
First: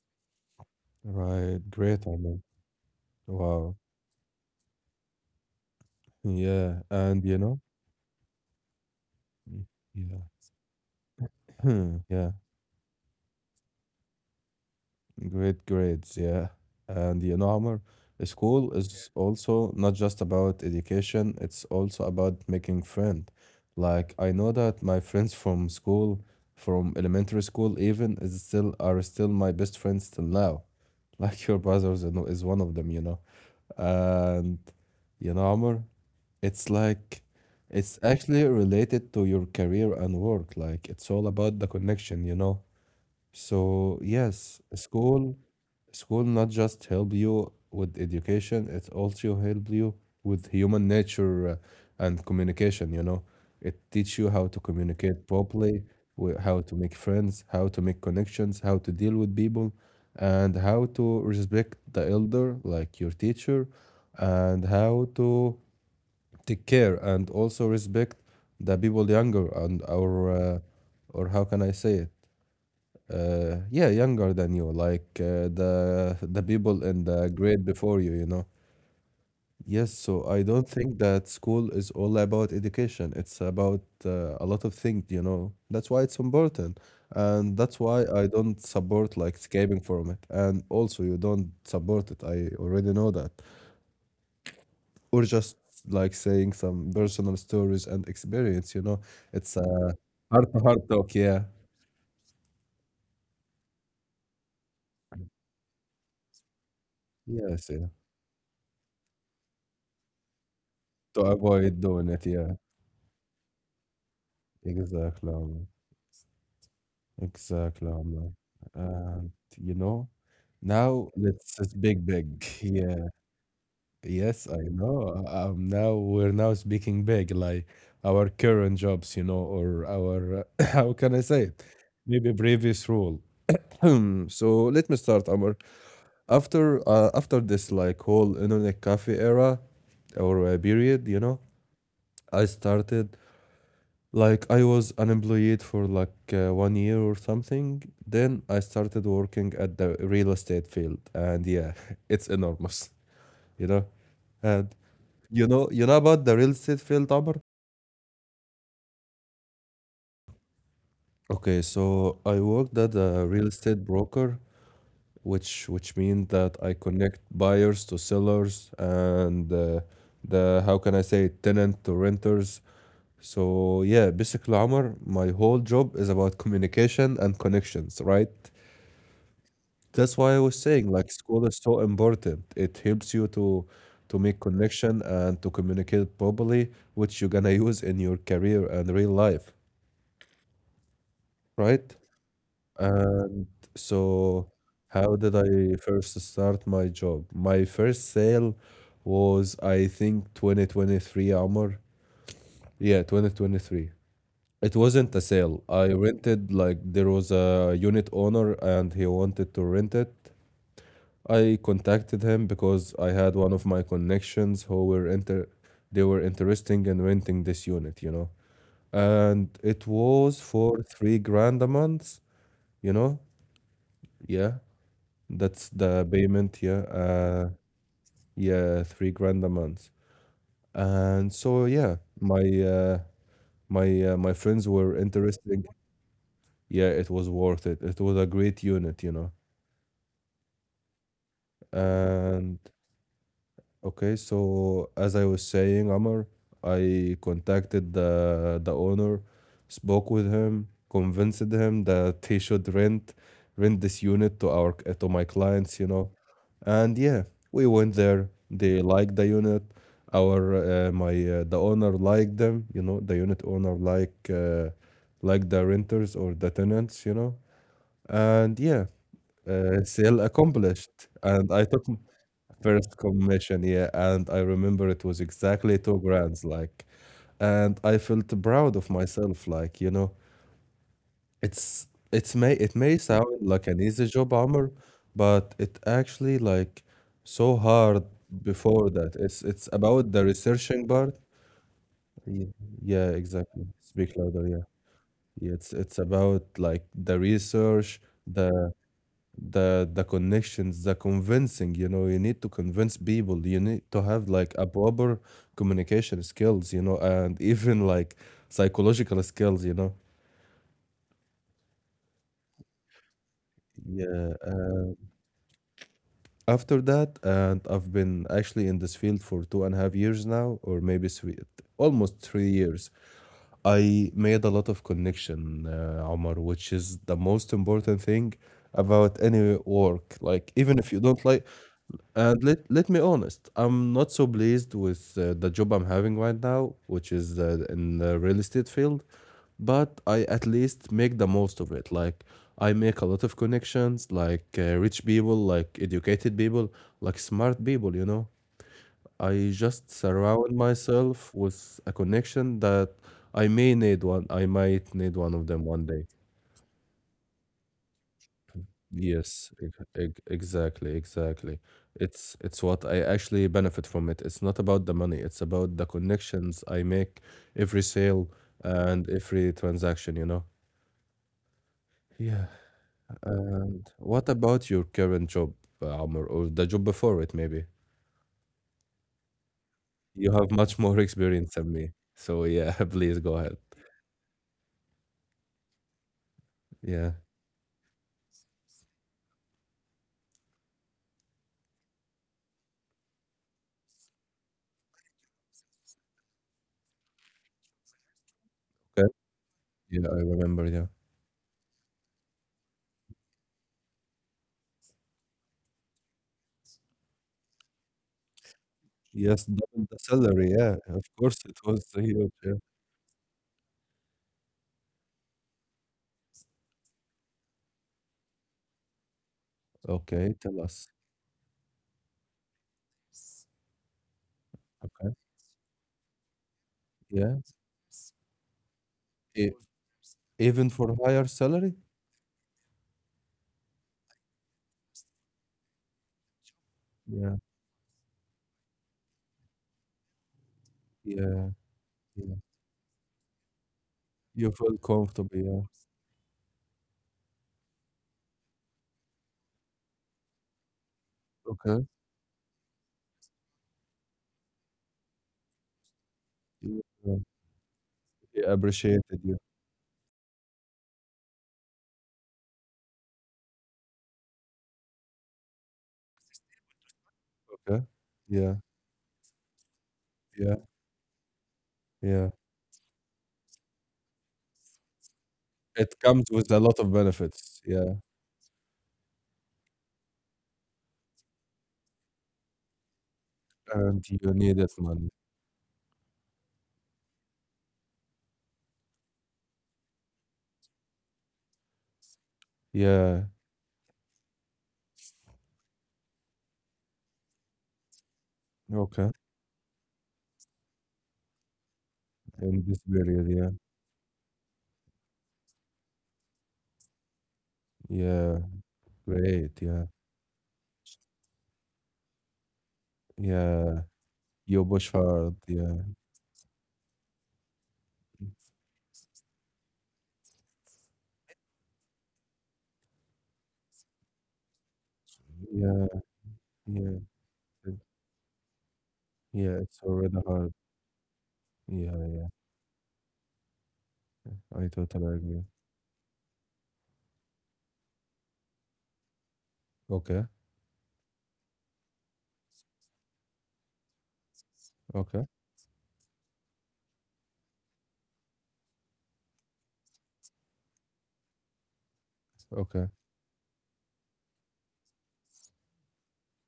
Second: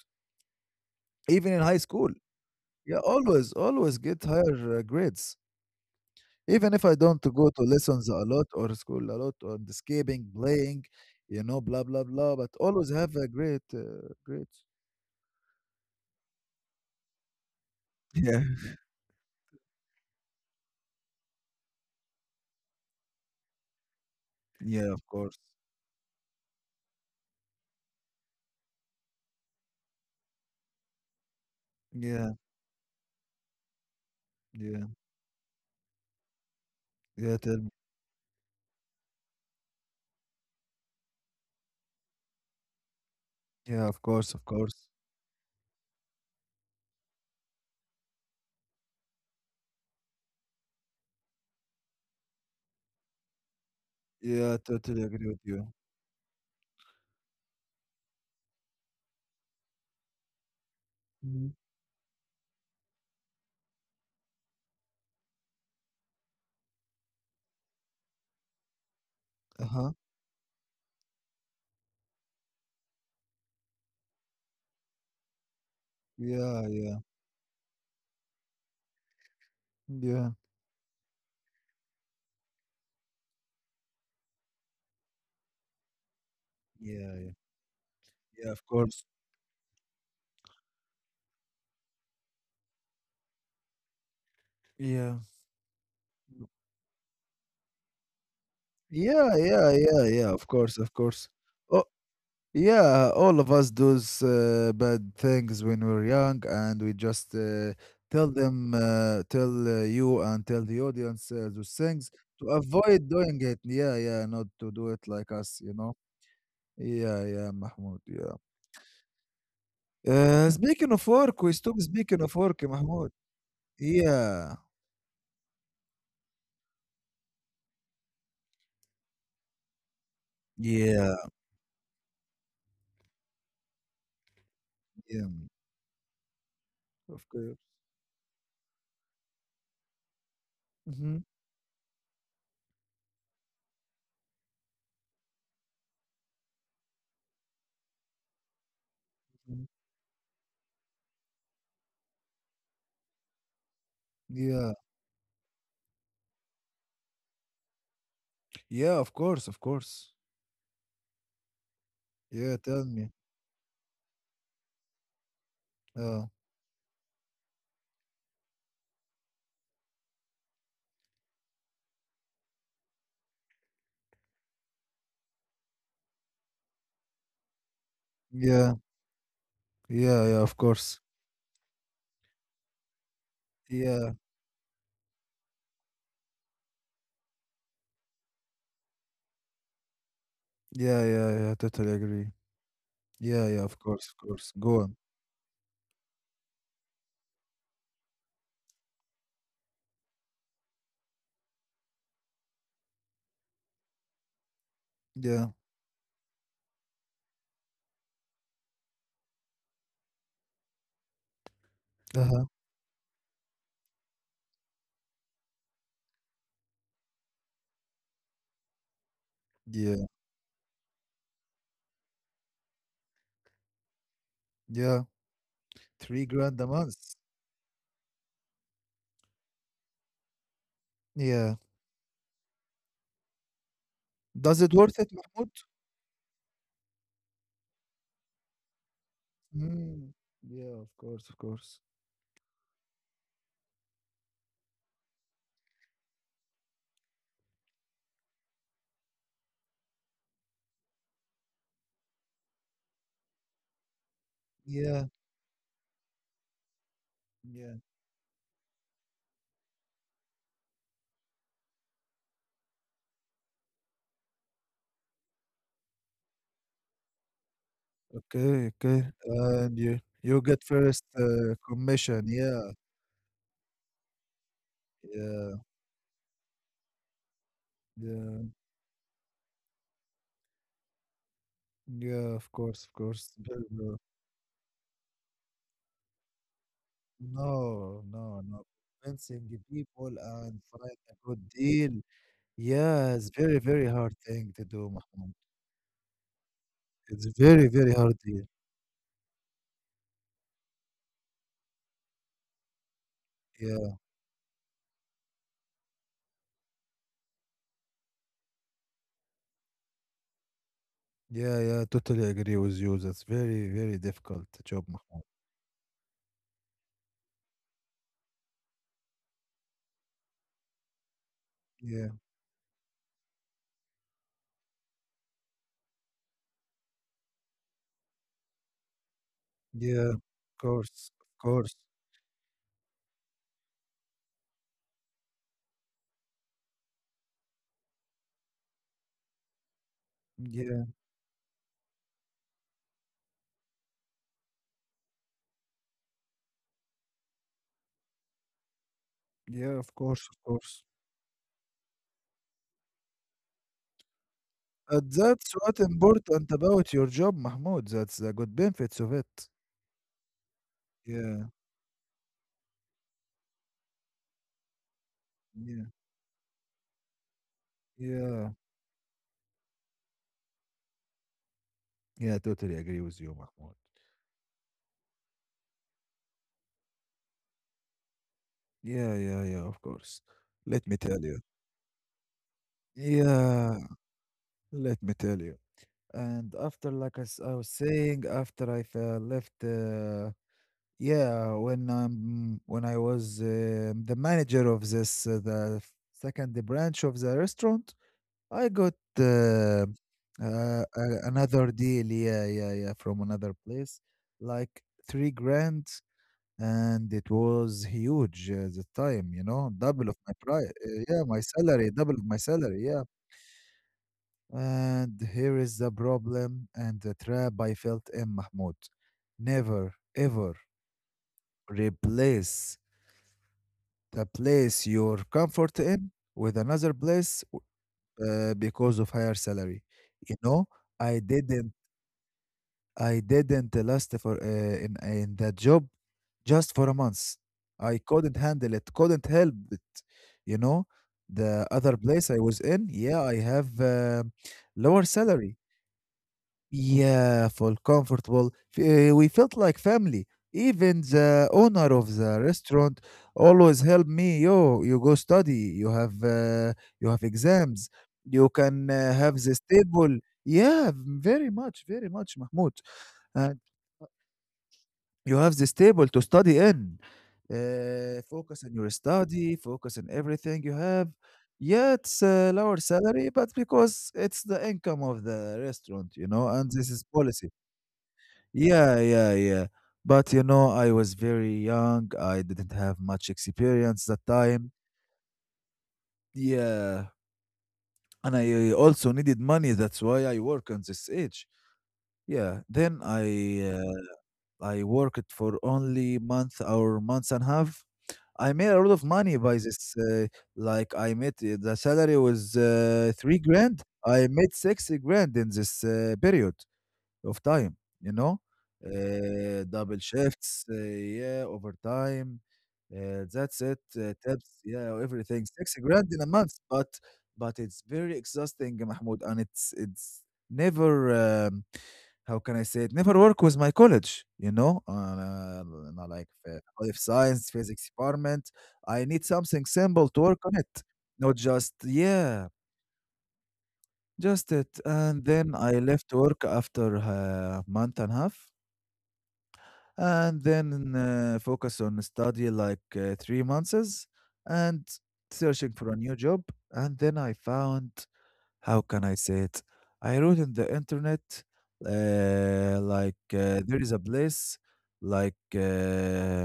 Speaker 2: Even
Speaker 1: right,
Speaker 2: in high
Speaker 1: great,
Speaker 2: school.
Speaker 1: I mean,
Speaker 2: Yeah, always
Speaker 1: wow,
Speaker 2: always get higher grades. Even
Speaker 1: yeah,
Speaker 2: if I don't
Speaker 1: and
Speaker 2: go to lessons a lot or school a lot or
Speaker 1: mm, yeah,
Speaker 2: escaping, playing, you know, blah, blah,
Speaker 1: yeah.
Speaker 2: blah, but always have a great, great.
Speaker 1: Great grades, yeah. And Amr,
Speaker 2: Yeah,
Speaker 1: school is also not just about education, it's also about making friends. Like I know that
Speaker 2: yeah,
Speaker 1: my
Speaker 2: of
Speaker 1: friends
Speaker 2: course.
Speaker 1: from school, from elementary school even, is still are still my best friends till now. Like your brothers,
Speaker 2: Yeah,
Speaker 1: is one of them. And
Speaker 2: yeah,
Speaker 1: Amr, it's like
Speaker 2: yeah, tell me.
Speaker 1: it's actually related to your career and work. Like it's all about the connection.
Speaker 2: Yeah,
Speaker 1: So
Speaker 2: of course, of
Speaker 1: yes,
Speaker 2: course.
Speaker 1: school. School not just help you with education, it also help you with human nature and communication. It teach you how
Speaker 2: Yeah, I
Speaker 1: to
Speaker 2: totally
Speaker 1: communicate
Speaker 2: agree with you.
Speaker 1: properly, how to make friends, how to make connections, how to deal with people, and how to
Speaker 2: Mhm.
Speaker 1: respect the elder, like your teacher, and how to take care and also respect the people younger and
Speaker 2: Uh-huh.
Speaker 1: or how can I say it? Yeah, younger than you, like the
Speaker 2: Yeah,
Speaker 1: people
Speaker 2: yeah,
Speaker 1: in the grade before you, you know. Yes, so
Speaker 2: yeah,
Speaker 1: I don't think that school is all about education. It's about a lot of things. That's why it's important,
Speaker 2: yeah, yeah,
Speaker 1: and that's why I
Speaker 2: yeah,
Speaker 1: don't
Speaker 2: of course.
Speaker 1: support like escaping from it. And also, you don't support it. I already know that.
Speaker 2: Yeah,
Speaker 1: Or just like saying some personal stories and experience.
Speaker 2: yeah,
Speaker 1: It's
Speaker 2: yeah,
Speaker 1: a
Speaker 2: yeah, yeah, of
Speaker 1: heart to
Speaker 2: course,
Speaker 1: heart
Speaker 2: of
Speaker 1: talk,
Speaker 2: course.
Speaker 1: yeah.
Speaker 2: Oh. Yeah, all of us does bad things when we're young, and we just
Speaker 1: Yes, yeah.
Speaker 2: tell them, tell you, and tell the
Speaker 1: To
Speaker 2: audience those
Speaker 1: avoid doing
Speaker 2: things
Speaker 1: it,
Speaker 2: to
Speaker 1: yeah.
Speaker 2: avoid doing it. Yeah, yeah, not to do it like us,
Speaker 1: Exactly.
Speaker 2: you know. Yeah, yeah,
Speaker 1: Exactly,
Speaker 2: Mahmoud.
Speaker 1: Omar.
Speaker 2: Yeah.
Speaker 1: And you know,
Speaker 2: Speaking of
Speaker 1: now
Speaker 2: work, we
Speaker 1: let's
Speaker 2: stop
Speaker 1: speak
Speaker 2: speaking of
Speaker 1: big.
Speaker 2: work,
Speaker 1: Yeah,
Speaker 2: Mahmoud.
Speaker 1: yes,
Speaker 2: Yeah,
Speaker 1: I know. Now we're now speaking big, like our current jobs, or our how can I
Speaker 2: yeah,
Speaker 1: say it? Maybe previous role. So let me
Speaker 2: yeah.
Speaker 1: start, Omar. After uh,
Speaker 2: Of
Speaker 1: after
Speaker 2: course.
Speaker 1: this whole internet cafe era or uh, period,
Speaker 2: Hmm.
Speaker 1: you know, I started Like I was unemployed for 1 year or something. Then I started working at the real estate field, and yeah, it's enormous, you know.
Speaker 2: Yeah,
Speaker 1: And you know about the real estate field, Amr?
Speaker 2: yeah. Of course, of course.
Speaker 1: Okay, so
Speaker 2: Yeah,
Speaker 1: I
Speaker 2: tell
Speaker 1: worked
Speaker 2: me.
Speaker 1: at a real estate broker, which
Speaker 2: Oh,
Speaker 1: means that I connect buyers to sellers and the how can I say tenant to renters. So yeah, basically, Amr, my whole job is about communication and connections, right?
Speaker 2: yeah,
Speaker 1: That's
Speaker 2: yeah,
Speaker 1: why
Speaker 2: yeah.
Speaker 1: I
Speaker 2: Of
Speaker 1: was saying
Speaker 2: course.
Speaker 1: like school is so important. It helps you to
Speaker 2: Yeah.
Speaker 1: to make connection and to communicate properly, which you're gonna use in your career and real life,
Speaker 2: Yeah, yeah, yeah, totally
Speaker 1: right?
Speaker 2: agree. Yeah,
Speaker 1: And
Speaker 2: yeah, of course, of course.
Speaker 1: so
Speaker 2: Go on.
Speaker 1: how did I first start my job? My first sale was I think 2023 Amr. Yeah, 2023. It wasn't a
Speaker 2: Yeah.
Speaker 1: sale. I rented, like, there was a unit owner and he wanted to rent it. I contacted
Speaker 2: Uh-huh.
Speaker 1: him because I had one of my connections who were inter they were interesting in renting this unit, you know. And it
Speaker 2: Yeah,
Speaker 1: was for 3 grand a month, you know? Yeah,
Speaker 2: yeah.
Speaker 1: that's the
Speaker 2: 3 grand
Speaker 1: payment,
Speaker 2: a
Speaker 1: yeah.
Speaker 2: month.
Speaker 1: Yeah, 3 grand a month. And
Speaker 2: Yeah.
Speaker 1: so yeah, my
Speaker 2: Does
Speaker 1: friends
Speaker 2: it
Speaker 1: were
Speaker 2: worth it, Mahmoud?
Speaker 1: interesting. Yeah, it was worth it. It was a great unit, you know.
Speaker 2: Mm. Yeah, of course, of course.
Speaker 1: And Okay, so as I was saying, Amr, I contacted the owner, spoke with him, convinced him that he should rent this unit to our
Speaker 2: Yeah,
Speaker 1: to my clients, you know. And yeah, we
Speaker 2: yeah.
Speaker 1: went there. They liked the unit. Our my The owner liked them, you know, the unit owner like the renters or the tenants, you know. And
Speaker 2: Okay,
Speaker 1: yeah,
Speaker 2: okay. And you
Speaker 1: still
Speaker 2: you get first
Speaker 1: accomplished. And
Speaker 2: commission. Yeah,
Speaker 1: first commission, yeah, and I remember it was
Speaker 2: yeah,
Speaker 1: exactly two grands, like, and I felt
Speaker 2: yeah,
Speaker 1: proud of myself, like, you know, it's
Speaker 2: yeah.
Speaker 1: it's
Speaker 2: Of
Speaker 1: may it
Speaker 2: course, of
Speaker 1: may
Speaker 2: course.
Speaker 1: sound
Speaker 2: Very
Speaker 1: like an
Speaker 2: well.
Speaker 1: easy job, Amr, but it actually, like, so
Speaker 2: No,
Speaker 1: hard
Speaker 2: no, no.
Speaker 1: before that. It's
Speaker 2: Convincing the
Speaker 1: about
Speaker 2: people
Speaker 1: the
Speaker 2: and
Speaker 1: researching
Speaker 2: find a
Speaker 1: part.
Speaker 2: good deal.
Speaker 1: Yeah, yeah,
Speaker 2: Yeah, it's very,
Speaker 1: exactly.
Speaker 2: very hard
Speaker 1: Speak louder,
Speaker 2: thing
Speaker 1: yeah.
Speaker 2: to do, Mahmoud.
Speaker 1: Yeah, it's about like the
Speaker 2: It's very, very
Speaker 1: research,
Speaker 2: hard. Yeah,
Speaker 1: the the connections, the convincing, you know, you need to convince people, you need to
Speaker 2: yeah,
Speaker 1: have like a proper communication skills, you know, and even like psychological skills, you know.
Speaker 2: yeah. Yeah, totally agree with you. That's very, very
Speaker 1: yeah
Speaker 2: difficult
Speaker 1: uh,
Speaker 2: job, Mahmoud.
Speaker 1: After that, and I've been actually in this field for two and a half years now, or maybe three, almost
Speaker 2: Yeah,
Speaker 1: 3 years. I made a lot of connection, Omar, which is the most important thing about any work,
Speaker 2: yeah. Of
Speaker 1: like even if you don't
Speaker 2: course,
Speaker 1: like.
Speaker 2: of course.
Speaker 1: And let me honest, I'm not so pleased with the job I'm having right now, which is in the real estate field, but I at least make
Speaker 2: Yeah,
Speaker 1: the most of it. Like I make a lot of connections, like rich people, like educated people, like smart people, you know. I just
Speaker 2: yeah. Of
Speaker 1: surround
Speaker 2: course, of course.
Speaker 1: myself with a connection that I might need one of
Speaker 2: But
Speaker 1: them one
Speaker 2: that's
Speaker 1: day.
Speaker 2: what important about your job, Mahmoud. That's the good benefits
Speaker 1: Yes,
Speaker 2: of it.
Speaker 1: exactly.
Speaker 2: Yeah,
Speaker 1: It's what I actually benefit from it. It's not about the money, it's about the
Speaker 2: yeah,
Speaker 1: connections I make every sale
Speaker 2: yeah.
Speaker 1: and every transaction, you know? Yeah.
Speaker 2: Yeah, totally agree with you,
Speaker 1: And
Speaker 2: Mahmoud.
Speaker 1: what about your current job, Amr, or the job before it maybe?
Speaker 2: Yeah, yeah, yeah. Of course.
Speaker 1: You have much
Speaker 2: Let
Speaker 1: more
Speaker 2: me tell you.
Speaker 1: experience than me. So yeah, please go ahead.
Speaker 2: Yeah, let me tell you. And after,
Speaker 1: Yeah.
Speaker 2: like I was saying, after I left, yeah, when I was the manager of this the second branch of the restaurant, I got
Speaker 1: Okay.
Speaker 2: uh,
Speaker 1: Yeah, I remember, yeah.
Speaker 2: another deal. Yeah, yeah, yeah, from another place, like 3 grand, and it was huge at the time.
Speaker 1: Yes, double the
Speaker 2: Double of my
Speaker 1: salary, yeah.
Speaker 2: price.
Speaker 1: Of
Speaker 2: Yeah,
Speaker 1: course
Speaker 2: my
Speaker 1: it was
Speaker 2: salary, double of
Speaker 1: huge.
Speaker 2: my
Speaker 1: Yeah.
Speaker 2: salary. Yeah, and here is the problem and the trap I felt in Mahmoud. Never,
Speaker 1: Okay,
Speaker 2: ever
Speaker 1: tell us.
Speaker 2: replace the place
Speaker 1: Okay.
Speaker 2: you're comfort in with another
Speaker 1: Yeah.
Speaker 2: place because of higher salary. You
Speaker 1: Even
Speaker 2: know,
Speaker 1: for
Speaker 2: I
Speaker 1: higher salary?
Speaker 2: didn't, I didn't last for in that job just for a
Speaker 1: Yeah,
Speaker 2: month. I couldn't handle it, couldn't help it. You know,
Speaker 1: yeah,
Speaker 2: the other place
Speaker 1: yeah.
Speaker 2: I was in, yeah, I have
Speaker 1: You feel
Speaker 2: lower
Speaker 1: comfortable,
Speaker 2: salary.
Speaker 1: yeah.
Speaker 2: Yeah, full comfortable. F- We felt like family. Even the
Speaker 1: Okay.
Speaker 2: owner of the restaurant always helped me. Yo, you go study. You have uh,
Speaker 1: Yeah,
Speaker 2: you
Speaker 1: yeah.
Speaker 2: have exams.
Speaker 1: They
Speaker 2: You can
Speaker 1: appreciated you,
Speaker 2: have this table. Yeah, very much, very much, Mahmoud. And you have this table to study in.
Speaker 1: okay? Yeah,
Speaker 2: Focus on your study. Focus on
Speaker 1: yeah,
Speaker 2: everything you have. Yeah, it's
Speaker 1: yeah.
Speaker 2: a lower salary, but because it's the income of the
Speaker 1: It
Speaker 2: restaurant,
Speaker 1: comes with a
Speaker 2: and
Speaker 1: lot of
Speaker 2: this is policy.
Speaker 1: benefits, yeah,
Speaker 2: Yeah, yeah, yeah. But I was very young. I didn't have much
Speaker 1: and
Speaker 2: experience
Speaker 1: you
Speaker 2: that
Speaker 1: need that
Speaker 2: time.
Speaker 1: money.
Speaker 2: Yeah. And I also needed money. That's why I work on this age. Yeah. Then
Speaker 1: Yeah,
Speaker 2: I worked for only month or months and a half. I made a lot of
Speaker 1: okay.
Speaker 2: money by this. Like I made the salary was
Speaker 1: In this period,
Speaker 2: three
Speaker 1: yeah.
Speaker 2: grand. I made 6 grand in this period of time, you
Speaker 1: Yeah,
Speaker 2: know?
Speaker 1: great, yeah.
Speaker 2: Double shifts, yeah, overtime. That's
Speaker 1: Yeah,
Speaker 2: it. Tips,
Speaker 1: you push
Speaker 2: yeah,
Speaker 1: hard,
Speaker 2: everything.
Speaker 1: yeah,
Speaker 2: 6 grand in a month, but it's very exhausting, Mahmoud, and it's never. Um, how can I say it? Never work with my college.
Speaker 1: yeah,
Speaker 2: Not like
Speaker 1: yeah,
Speaker 2: life science,
Speaker 1: it-
Speaker 2: physics department. I need
Speaker 1: yeah,
Speaker 2: something
Speaker 1: it's
Speaker 2: simple
Speaker 1: already
Speaker 2: to work
Speaker 1: hard.
Speaker 2: on it, not just
Speaker 1: Yeah,
Speaker 2: yeah, just
Speaker 1: I
Speaker 2: it.
Speaker 1: totally
Speaker 2: And
Speaker 1: agree.
Speaker 2: then I left work after a month and a half,
Speaker 1: Okay,
Speaker 2: and then focus on study like 3 months, and
Speaker 1: okay,
Speaker 2: searching for a new job, and then I found, how can I say it, I wrote in the internet
Speaker 1: okay.
Speaker 2: like there is a place, like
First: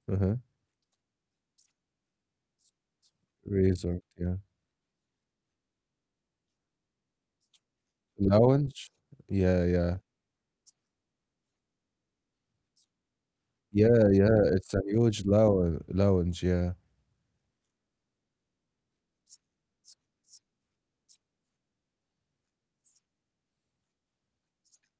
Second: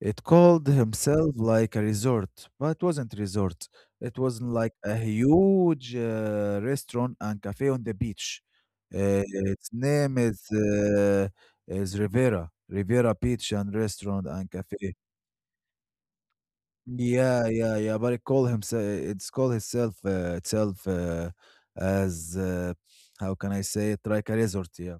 Speaker 2: it
Speaker 1: Uh-huh.
Speaker 2: called himself like a resort, but it wasn't resort.
Speaker 1: Resort,
Speaker 2: It
Speaker 1: yeah.
Speaker 2: was like a huge restaurant and cafe on the beach.
Speaker 1: Lounge? Yeah,
Speaker 2: Its
Speaker 1: yeah.
Speaker 2: name is Rivera, Rivera Beach and
Speaker 1: Yeah,
Speaker 2: Restaurant
Speaker 1: yeah,
Speaker 2: and
Speaker 1: it's a
Speaker 2: Cafe.
Speaker 1: huge lounge, yeah.
Speaker 2: Yeah, yeah, yeah. But it call himself, it's called itself as how can I say it? Like a resort. Yeah.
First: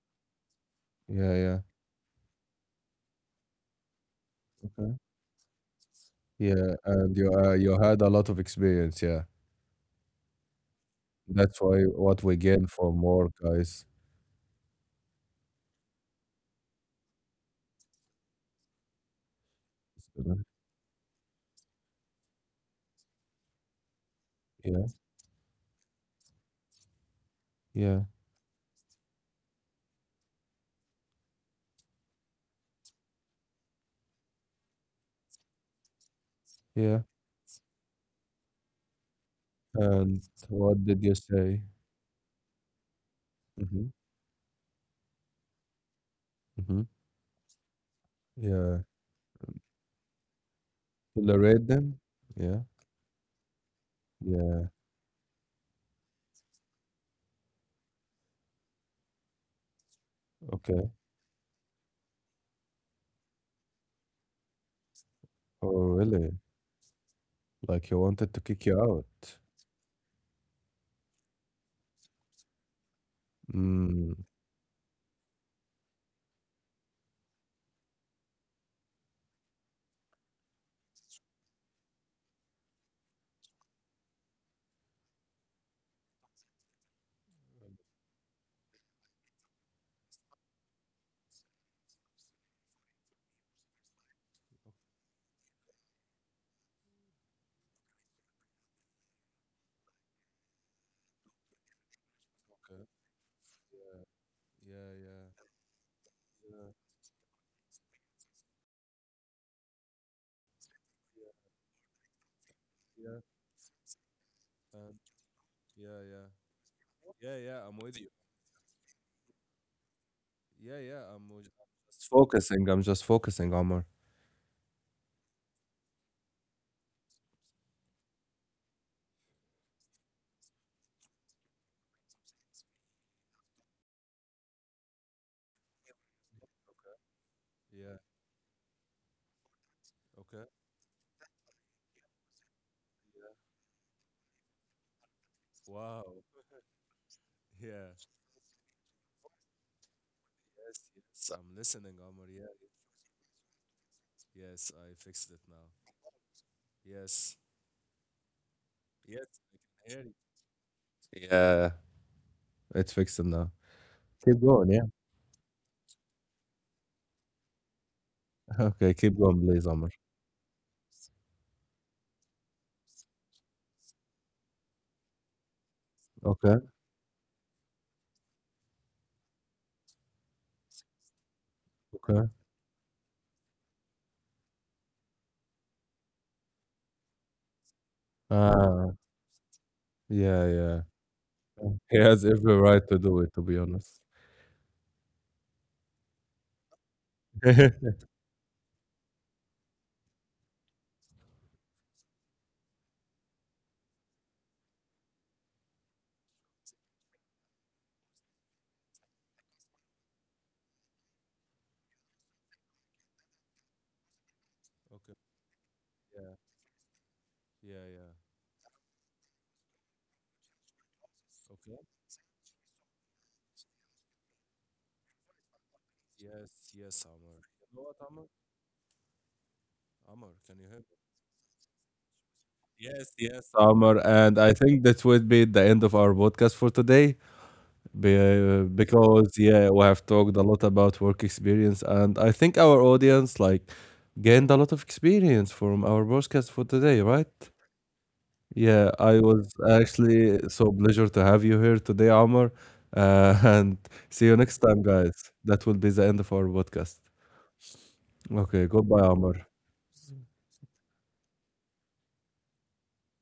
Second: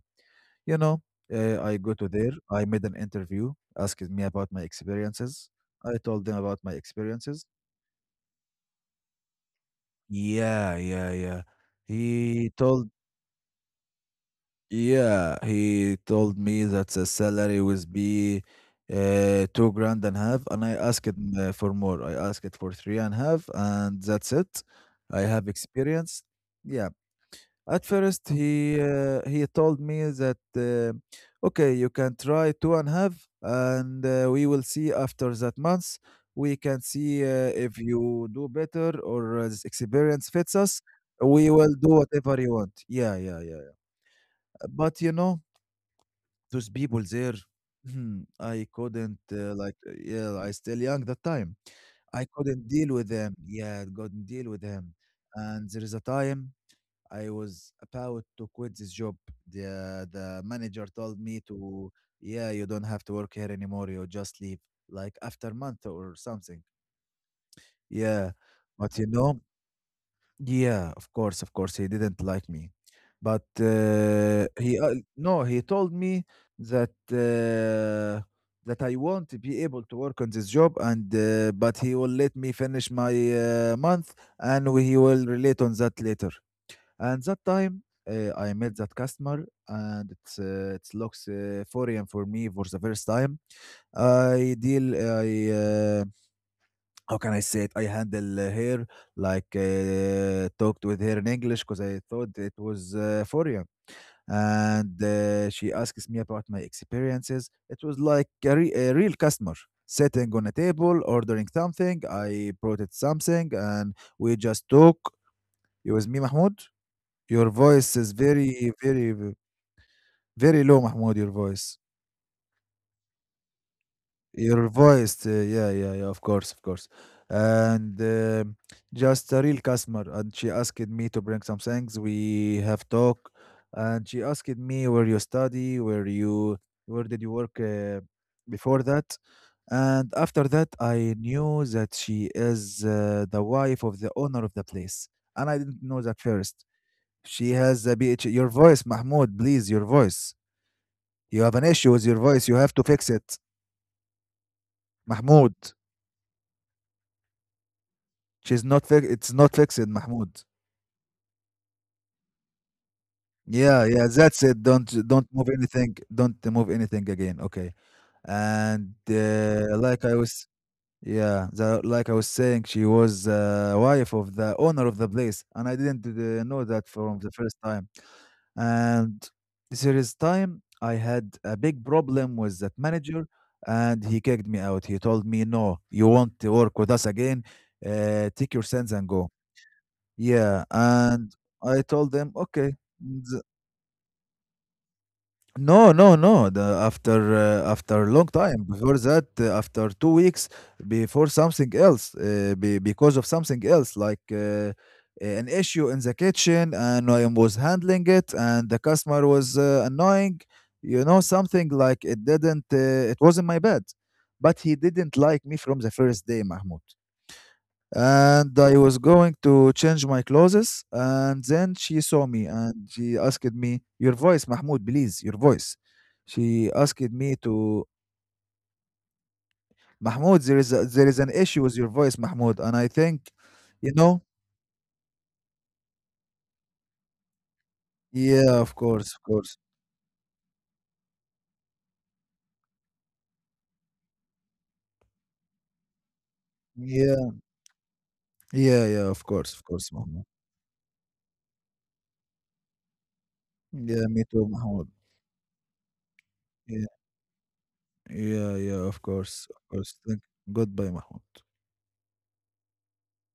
Speaker 2: You know,
Speaker 1: Yeah, yeah.
Speaker 2: I go to there. I made an interview asking me about my
Speaker 1: Okay.
Speaker 2: experiences. I told them about my
Speaker 1: Yeah, and you,
Speaker 2: experiences.
Speaker 1: you had a lot of experience, yeah.
Speaker 2: Yeah, yeah, yeah.
Speaker 1: That's why what we
Speaker 2: He
Speaker 1: gain
Speaker 2: told,
Speaker 1: from more guys.
Speaker 2: yeah, he told me that the salary was be 2 grand and a
Speaker 1: Uh,
Speaker 2: half, and I asked him for more. I asked it for three and a half, and that's it.
Speaker 1: Yeah,
Speaker 2: I have experience. Yeah. At
Speaker 1: yeah,
Speaker 2: first, he told me that okay, you can try two and a half, and we will see after that month. We can
Speaker 1: yeah.
Speaker 2: see if you do better or this
Speaker 1: And
Speaker 2: experience fits us.
Speaker 1: what did you
Speaker 2: We
Speaker 1: say?
Speaker 2: will do whatever you want. Yeah, yeah, yeah, yeah.
Speaker 1: Mm-hmm,
Speaker 2: But those
Speaker 1: mm-hmm.
Speaker 2: people there, hmm, I
Speaker 1: Yeah.
Speaker 2: couldn't like yeah, I still young that time.
Speaker 1: Tolerate them?
Speaker 2: I
Speaker 1: Yeah,
Speaker 2: couldn't deal with them. Yeah, I couldn't deal with
Speaker 1: yeah.
Speaker 2: them. And there is a time I was about to quit this job. The manager
Speaker 1: Okay.
Speaker 2: told me to, yeah, you don't have to work here anymore. You just leave, like after month
Speaker 1: Oh,
Speaker 2: or
Speaker 1: really?
Speaker 2: something.
Speaker 1: Like he
Speaker 2: Yeah,
Speaker 1: wanted to kick you
Speaker 2: but
Speaker 1: out?
Speaker 2: yeah, of course, he didn't like me, but
Speaker 1: Mm.
Speaker 2: he no, he told me that I won't be able to work on this job, and but he will let me finish my month, and we will relate on that later. And that time, I met that customer, and it looks foreign for me for the first time. I deal, I uh, how can I say it? I handle her like talked with her in English because I thought it
Speaker 1: Okay.
Speaker 2: was foreign.
Speaker 1: Yeah, yeah,
Speaker 2: And she asks me about my experiences. It was like a real customer sitting on a table ordering something. I brought it
Speaker 1: yeah,
Speaker 2: something, and we just
Speaker 1: and
Speaker 2: talk. You
Speaker 1: yeah,
Speaker 2: with me,
Speaker 1: yeah.
Speaker 2: Mahmoud?
Speaker 1: Yeah,
Speaker 2: Your
Speaker 1: yeah, I'm
Speaker 2: voice
Speaker 1: with you.
Speaker 2: is very, very, very low,
Speaker 1: Yeah, yeah.
Speaker 2: Mahmoud.
Speaker 1: Just focusing. I'm just focusing, Omar.
Speaker 2: Your voice, yeah, yeah, yeah, of course, of course. And just a real customer. And she asked me to bring some things. We have talk, and she asked me where you study, where did you work
Speaker 1: Yeah.
Speaker 2: before that, and after
Speaker 1: Okay.
Speaker 2: that, I knew that she is the wife of the owner of the place, and I didn't know
Speaker 1: Wow.
Speaker 2: that first. She has
Speaker 1: Yeah.
Speaker 2: a BH. Your voice, Mahmoud, please, your voice.
Speaker 1: Yes. Yes.
Speaker 2: You have
Speaker 1: I'm
Speaker 2: an issue
Speaker 1: listening,
Speaker 2: with your
Speaker 1: Omar.
Speaker 2: voice.
Speaker 1: Yeah.
Speaker 2: You have to fix it.
Speaker 1: Yes. I fixed it now.
Speaker 2: Mahmoud.
Speaker 1: Yes.
Speaker 2: She's not fix. It's
Speaker 1: Yes.
Speaker 2: not fixed,
Speaker 1: I can
Speaker 2: Mahmoud.
Speaker 1: hear it. Yeah. It's fixed now.
Speaker 2: Yeah, yeah,
Speaker 1: Keep
Speaker 2: that's it.
Speaker 1: going. Yeah.
Speaker 2: Don't move anything. Don't move anything again. Okay. And
Speaker 1: Okay. Keep going, please, Omar.
Speaker 2: like I was, yeah, like I was saying, she was wife of the owner of the place, and I didn't
Speaker 1: Okay.
Speaker 2: know that from the first time. And serious time, I had a big
Speaker 1: Okay.
Speaker 2: problem with that manager, and he kicked me out. He told me, "No, you won't work with us again. Take your sins
Speaker 1: Ah.
Speaker 2: and go."
Speaker 1: Yeah.
Speaker 2: Yeah,
Speaker 1: Yeah.
Speaker 2: and I
Speaker 1: He has
Speaker 2: told him,
Speaker 1: every right
Speaker 2: "Okay,
Speaker 1: to do it. To be honest.
Speaker 2: no, no, no. The after
Speaker 1: Okay.
Speaker 2: After a long time before that, after 2 weeks before something else, because of something else, like an issue in the kitchen, and I was handling it, and the customer was annoying. Something like it didn't. It wasn't my bad, but he didn't like me from the first
Speaker 1: Yeah.
Speaker 2: day, Mahmoud,
Speaker 1: Yeah. Yeah.
Speaker 2: and I was going to change my clothes, and then
Speaker 1: Okay.
Speaker 2: she saw me and she asked me, "Your voice, Mahmoud, please, your voice." She
Speaker 1: Yes.
Speaker 2: asked
Speaker 1: Yes,
Speaker 2: me
Speaker 1: Amar. You
Speaker 2: to,
Speaker 1: know what, Amar? Amar,
Speaker 2: "Mahmoud, there
Speaker 1: can you
Speaker 2: is
Speaker 1: hear
Speaker 2: a,
Speaker 1: me?
Speaker 2: there is an issue with your voice, Mahmoud," and I
Speaker 1: Yes,
Speaker 2: think,
Speaker 1: yes,
Speaker 2: you
Speaker 1: Amr,
Speaker 2: know,
Speaker 1: and I think that would be the end of our podcast for today,
Speaker 2: yeah, of
Speaker 1: because,
Speaker 2: course,
Speaker 1: yeah, we have talked a lot about work experience. And I think our audience, like, gained a lot of experience from our podcast for today,
Speaker 2: yeah,
Speaker 1: right?
Speaker 2: yeah,
Speaker 1: Yeah,
Speaker 2: yeah,
Speaker 1: I was
Speaker 2: of course, Mahmoud.
Speaker 1: actually so pleasure to have you here today, Amr. And
Speaker 2: Yeah, me
Speaker 1: see you
Speaker 2: too,
Speaker 1: next time,
Speaker 2: Mahmoud.
Speaker 1: guys. That will be the end of our
Speaker 2: Yeah,
Speaker 1: podcast.
Speaker 2: yeah,
Speaker 1: Okay,
Speaker 2: yeah, of
Speaker 1: goodbye,
Speaker 2: course,
Speaker 1: Amr.
Speaker 2: of course. Thank. Goodbye, Mahmoud.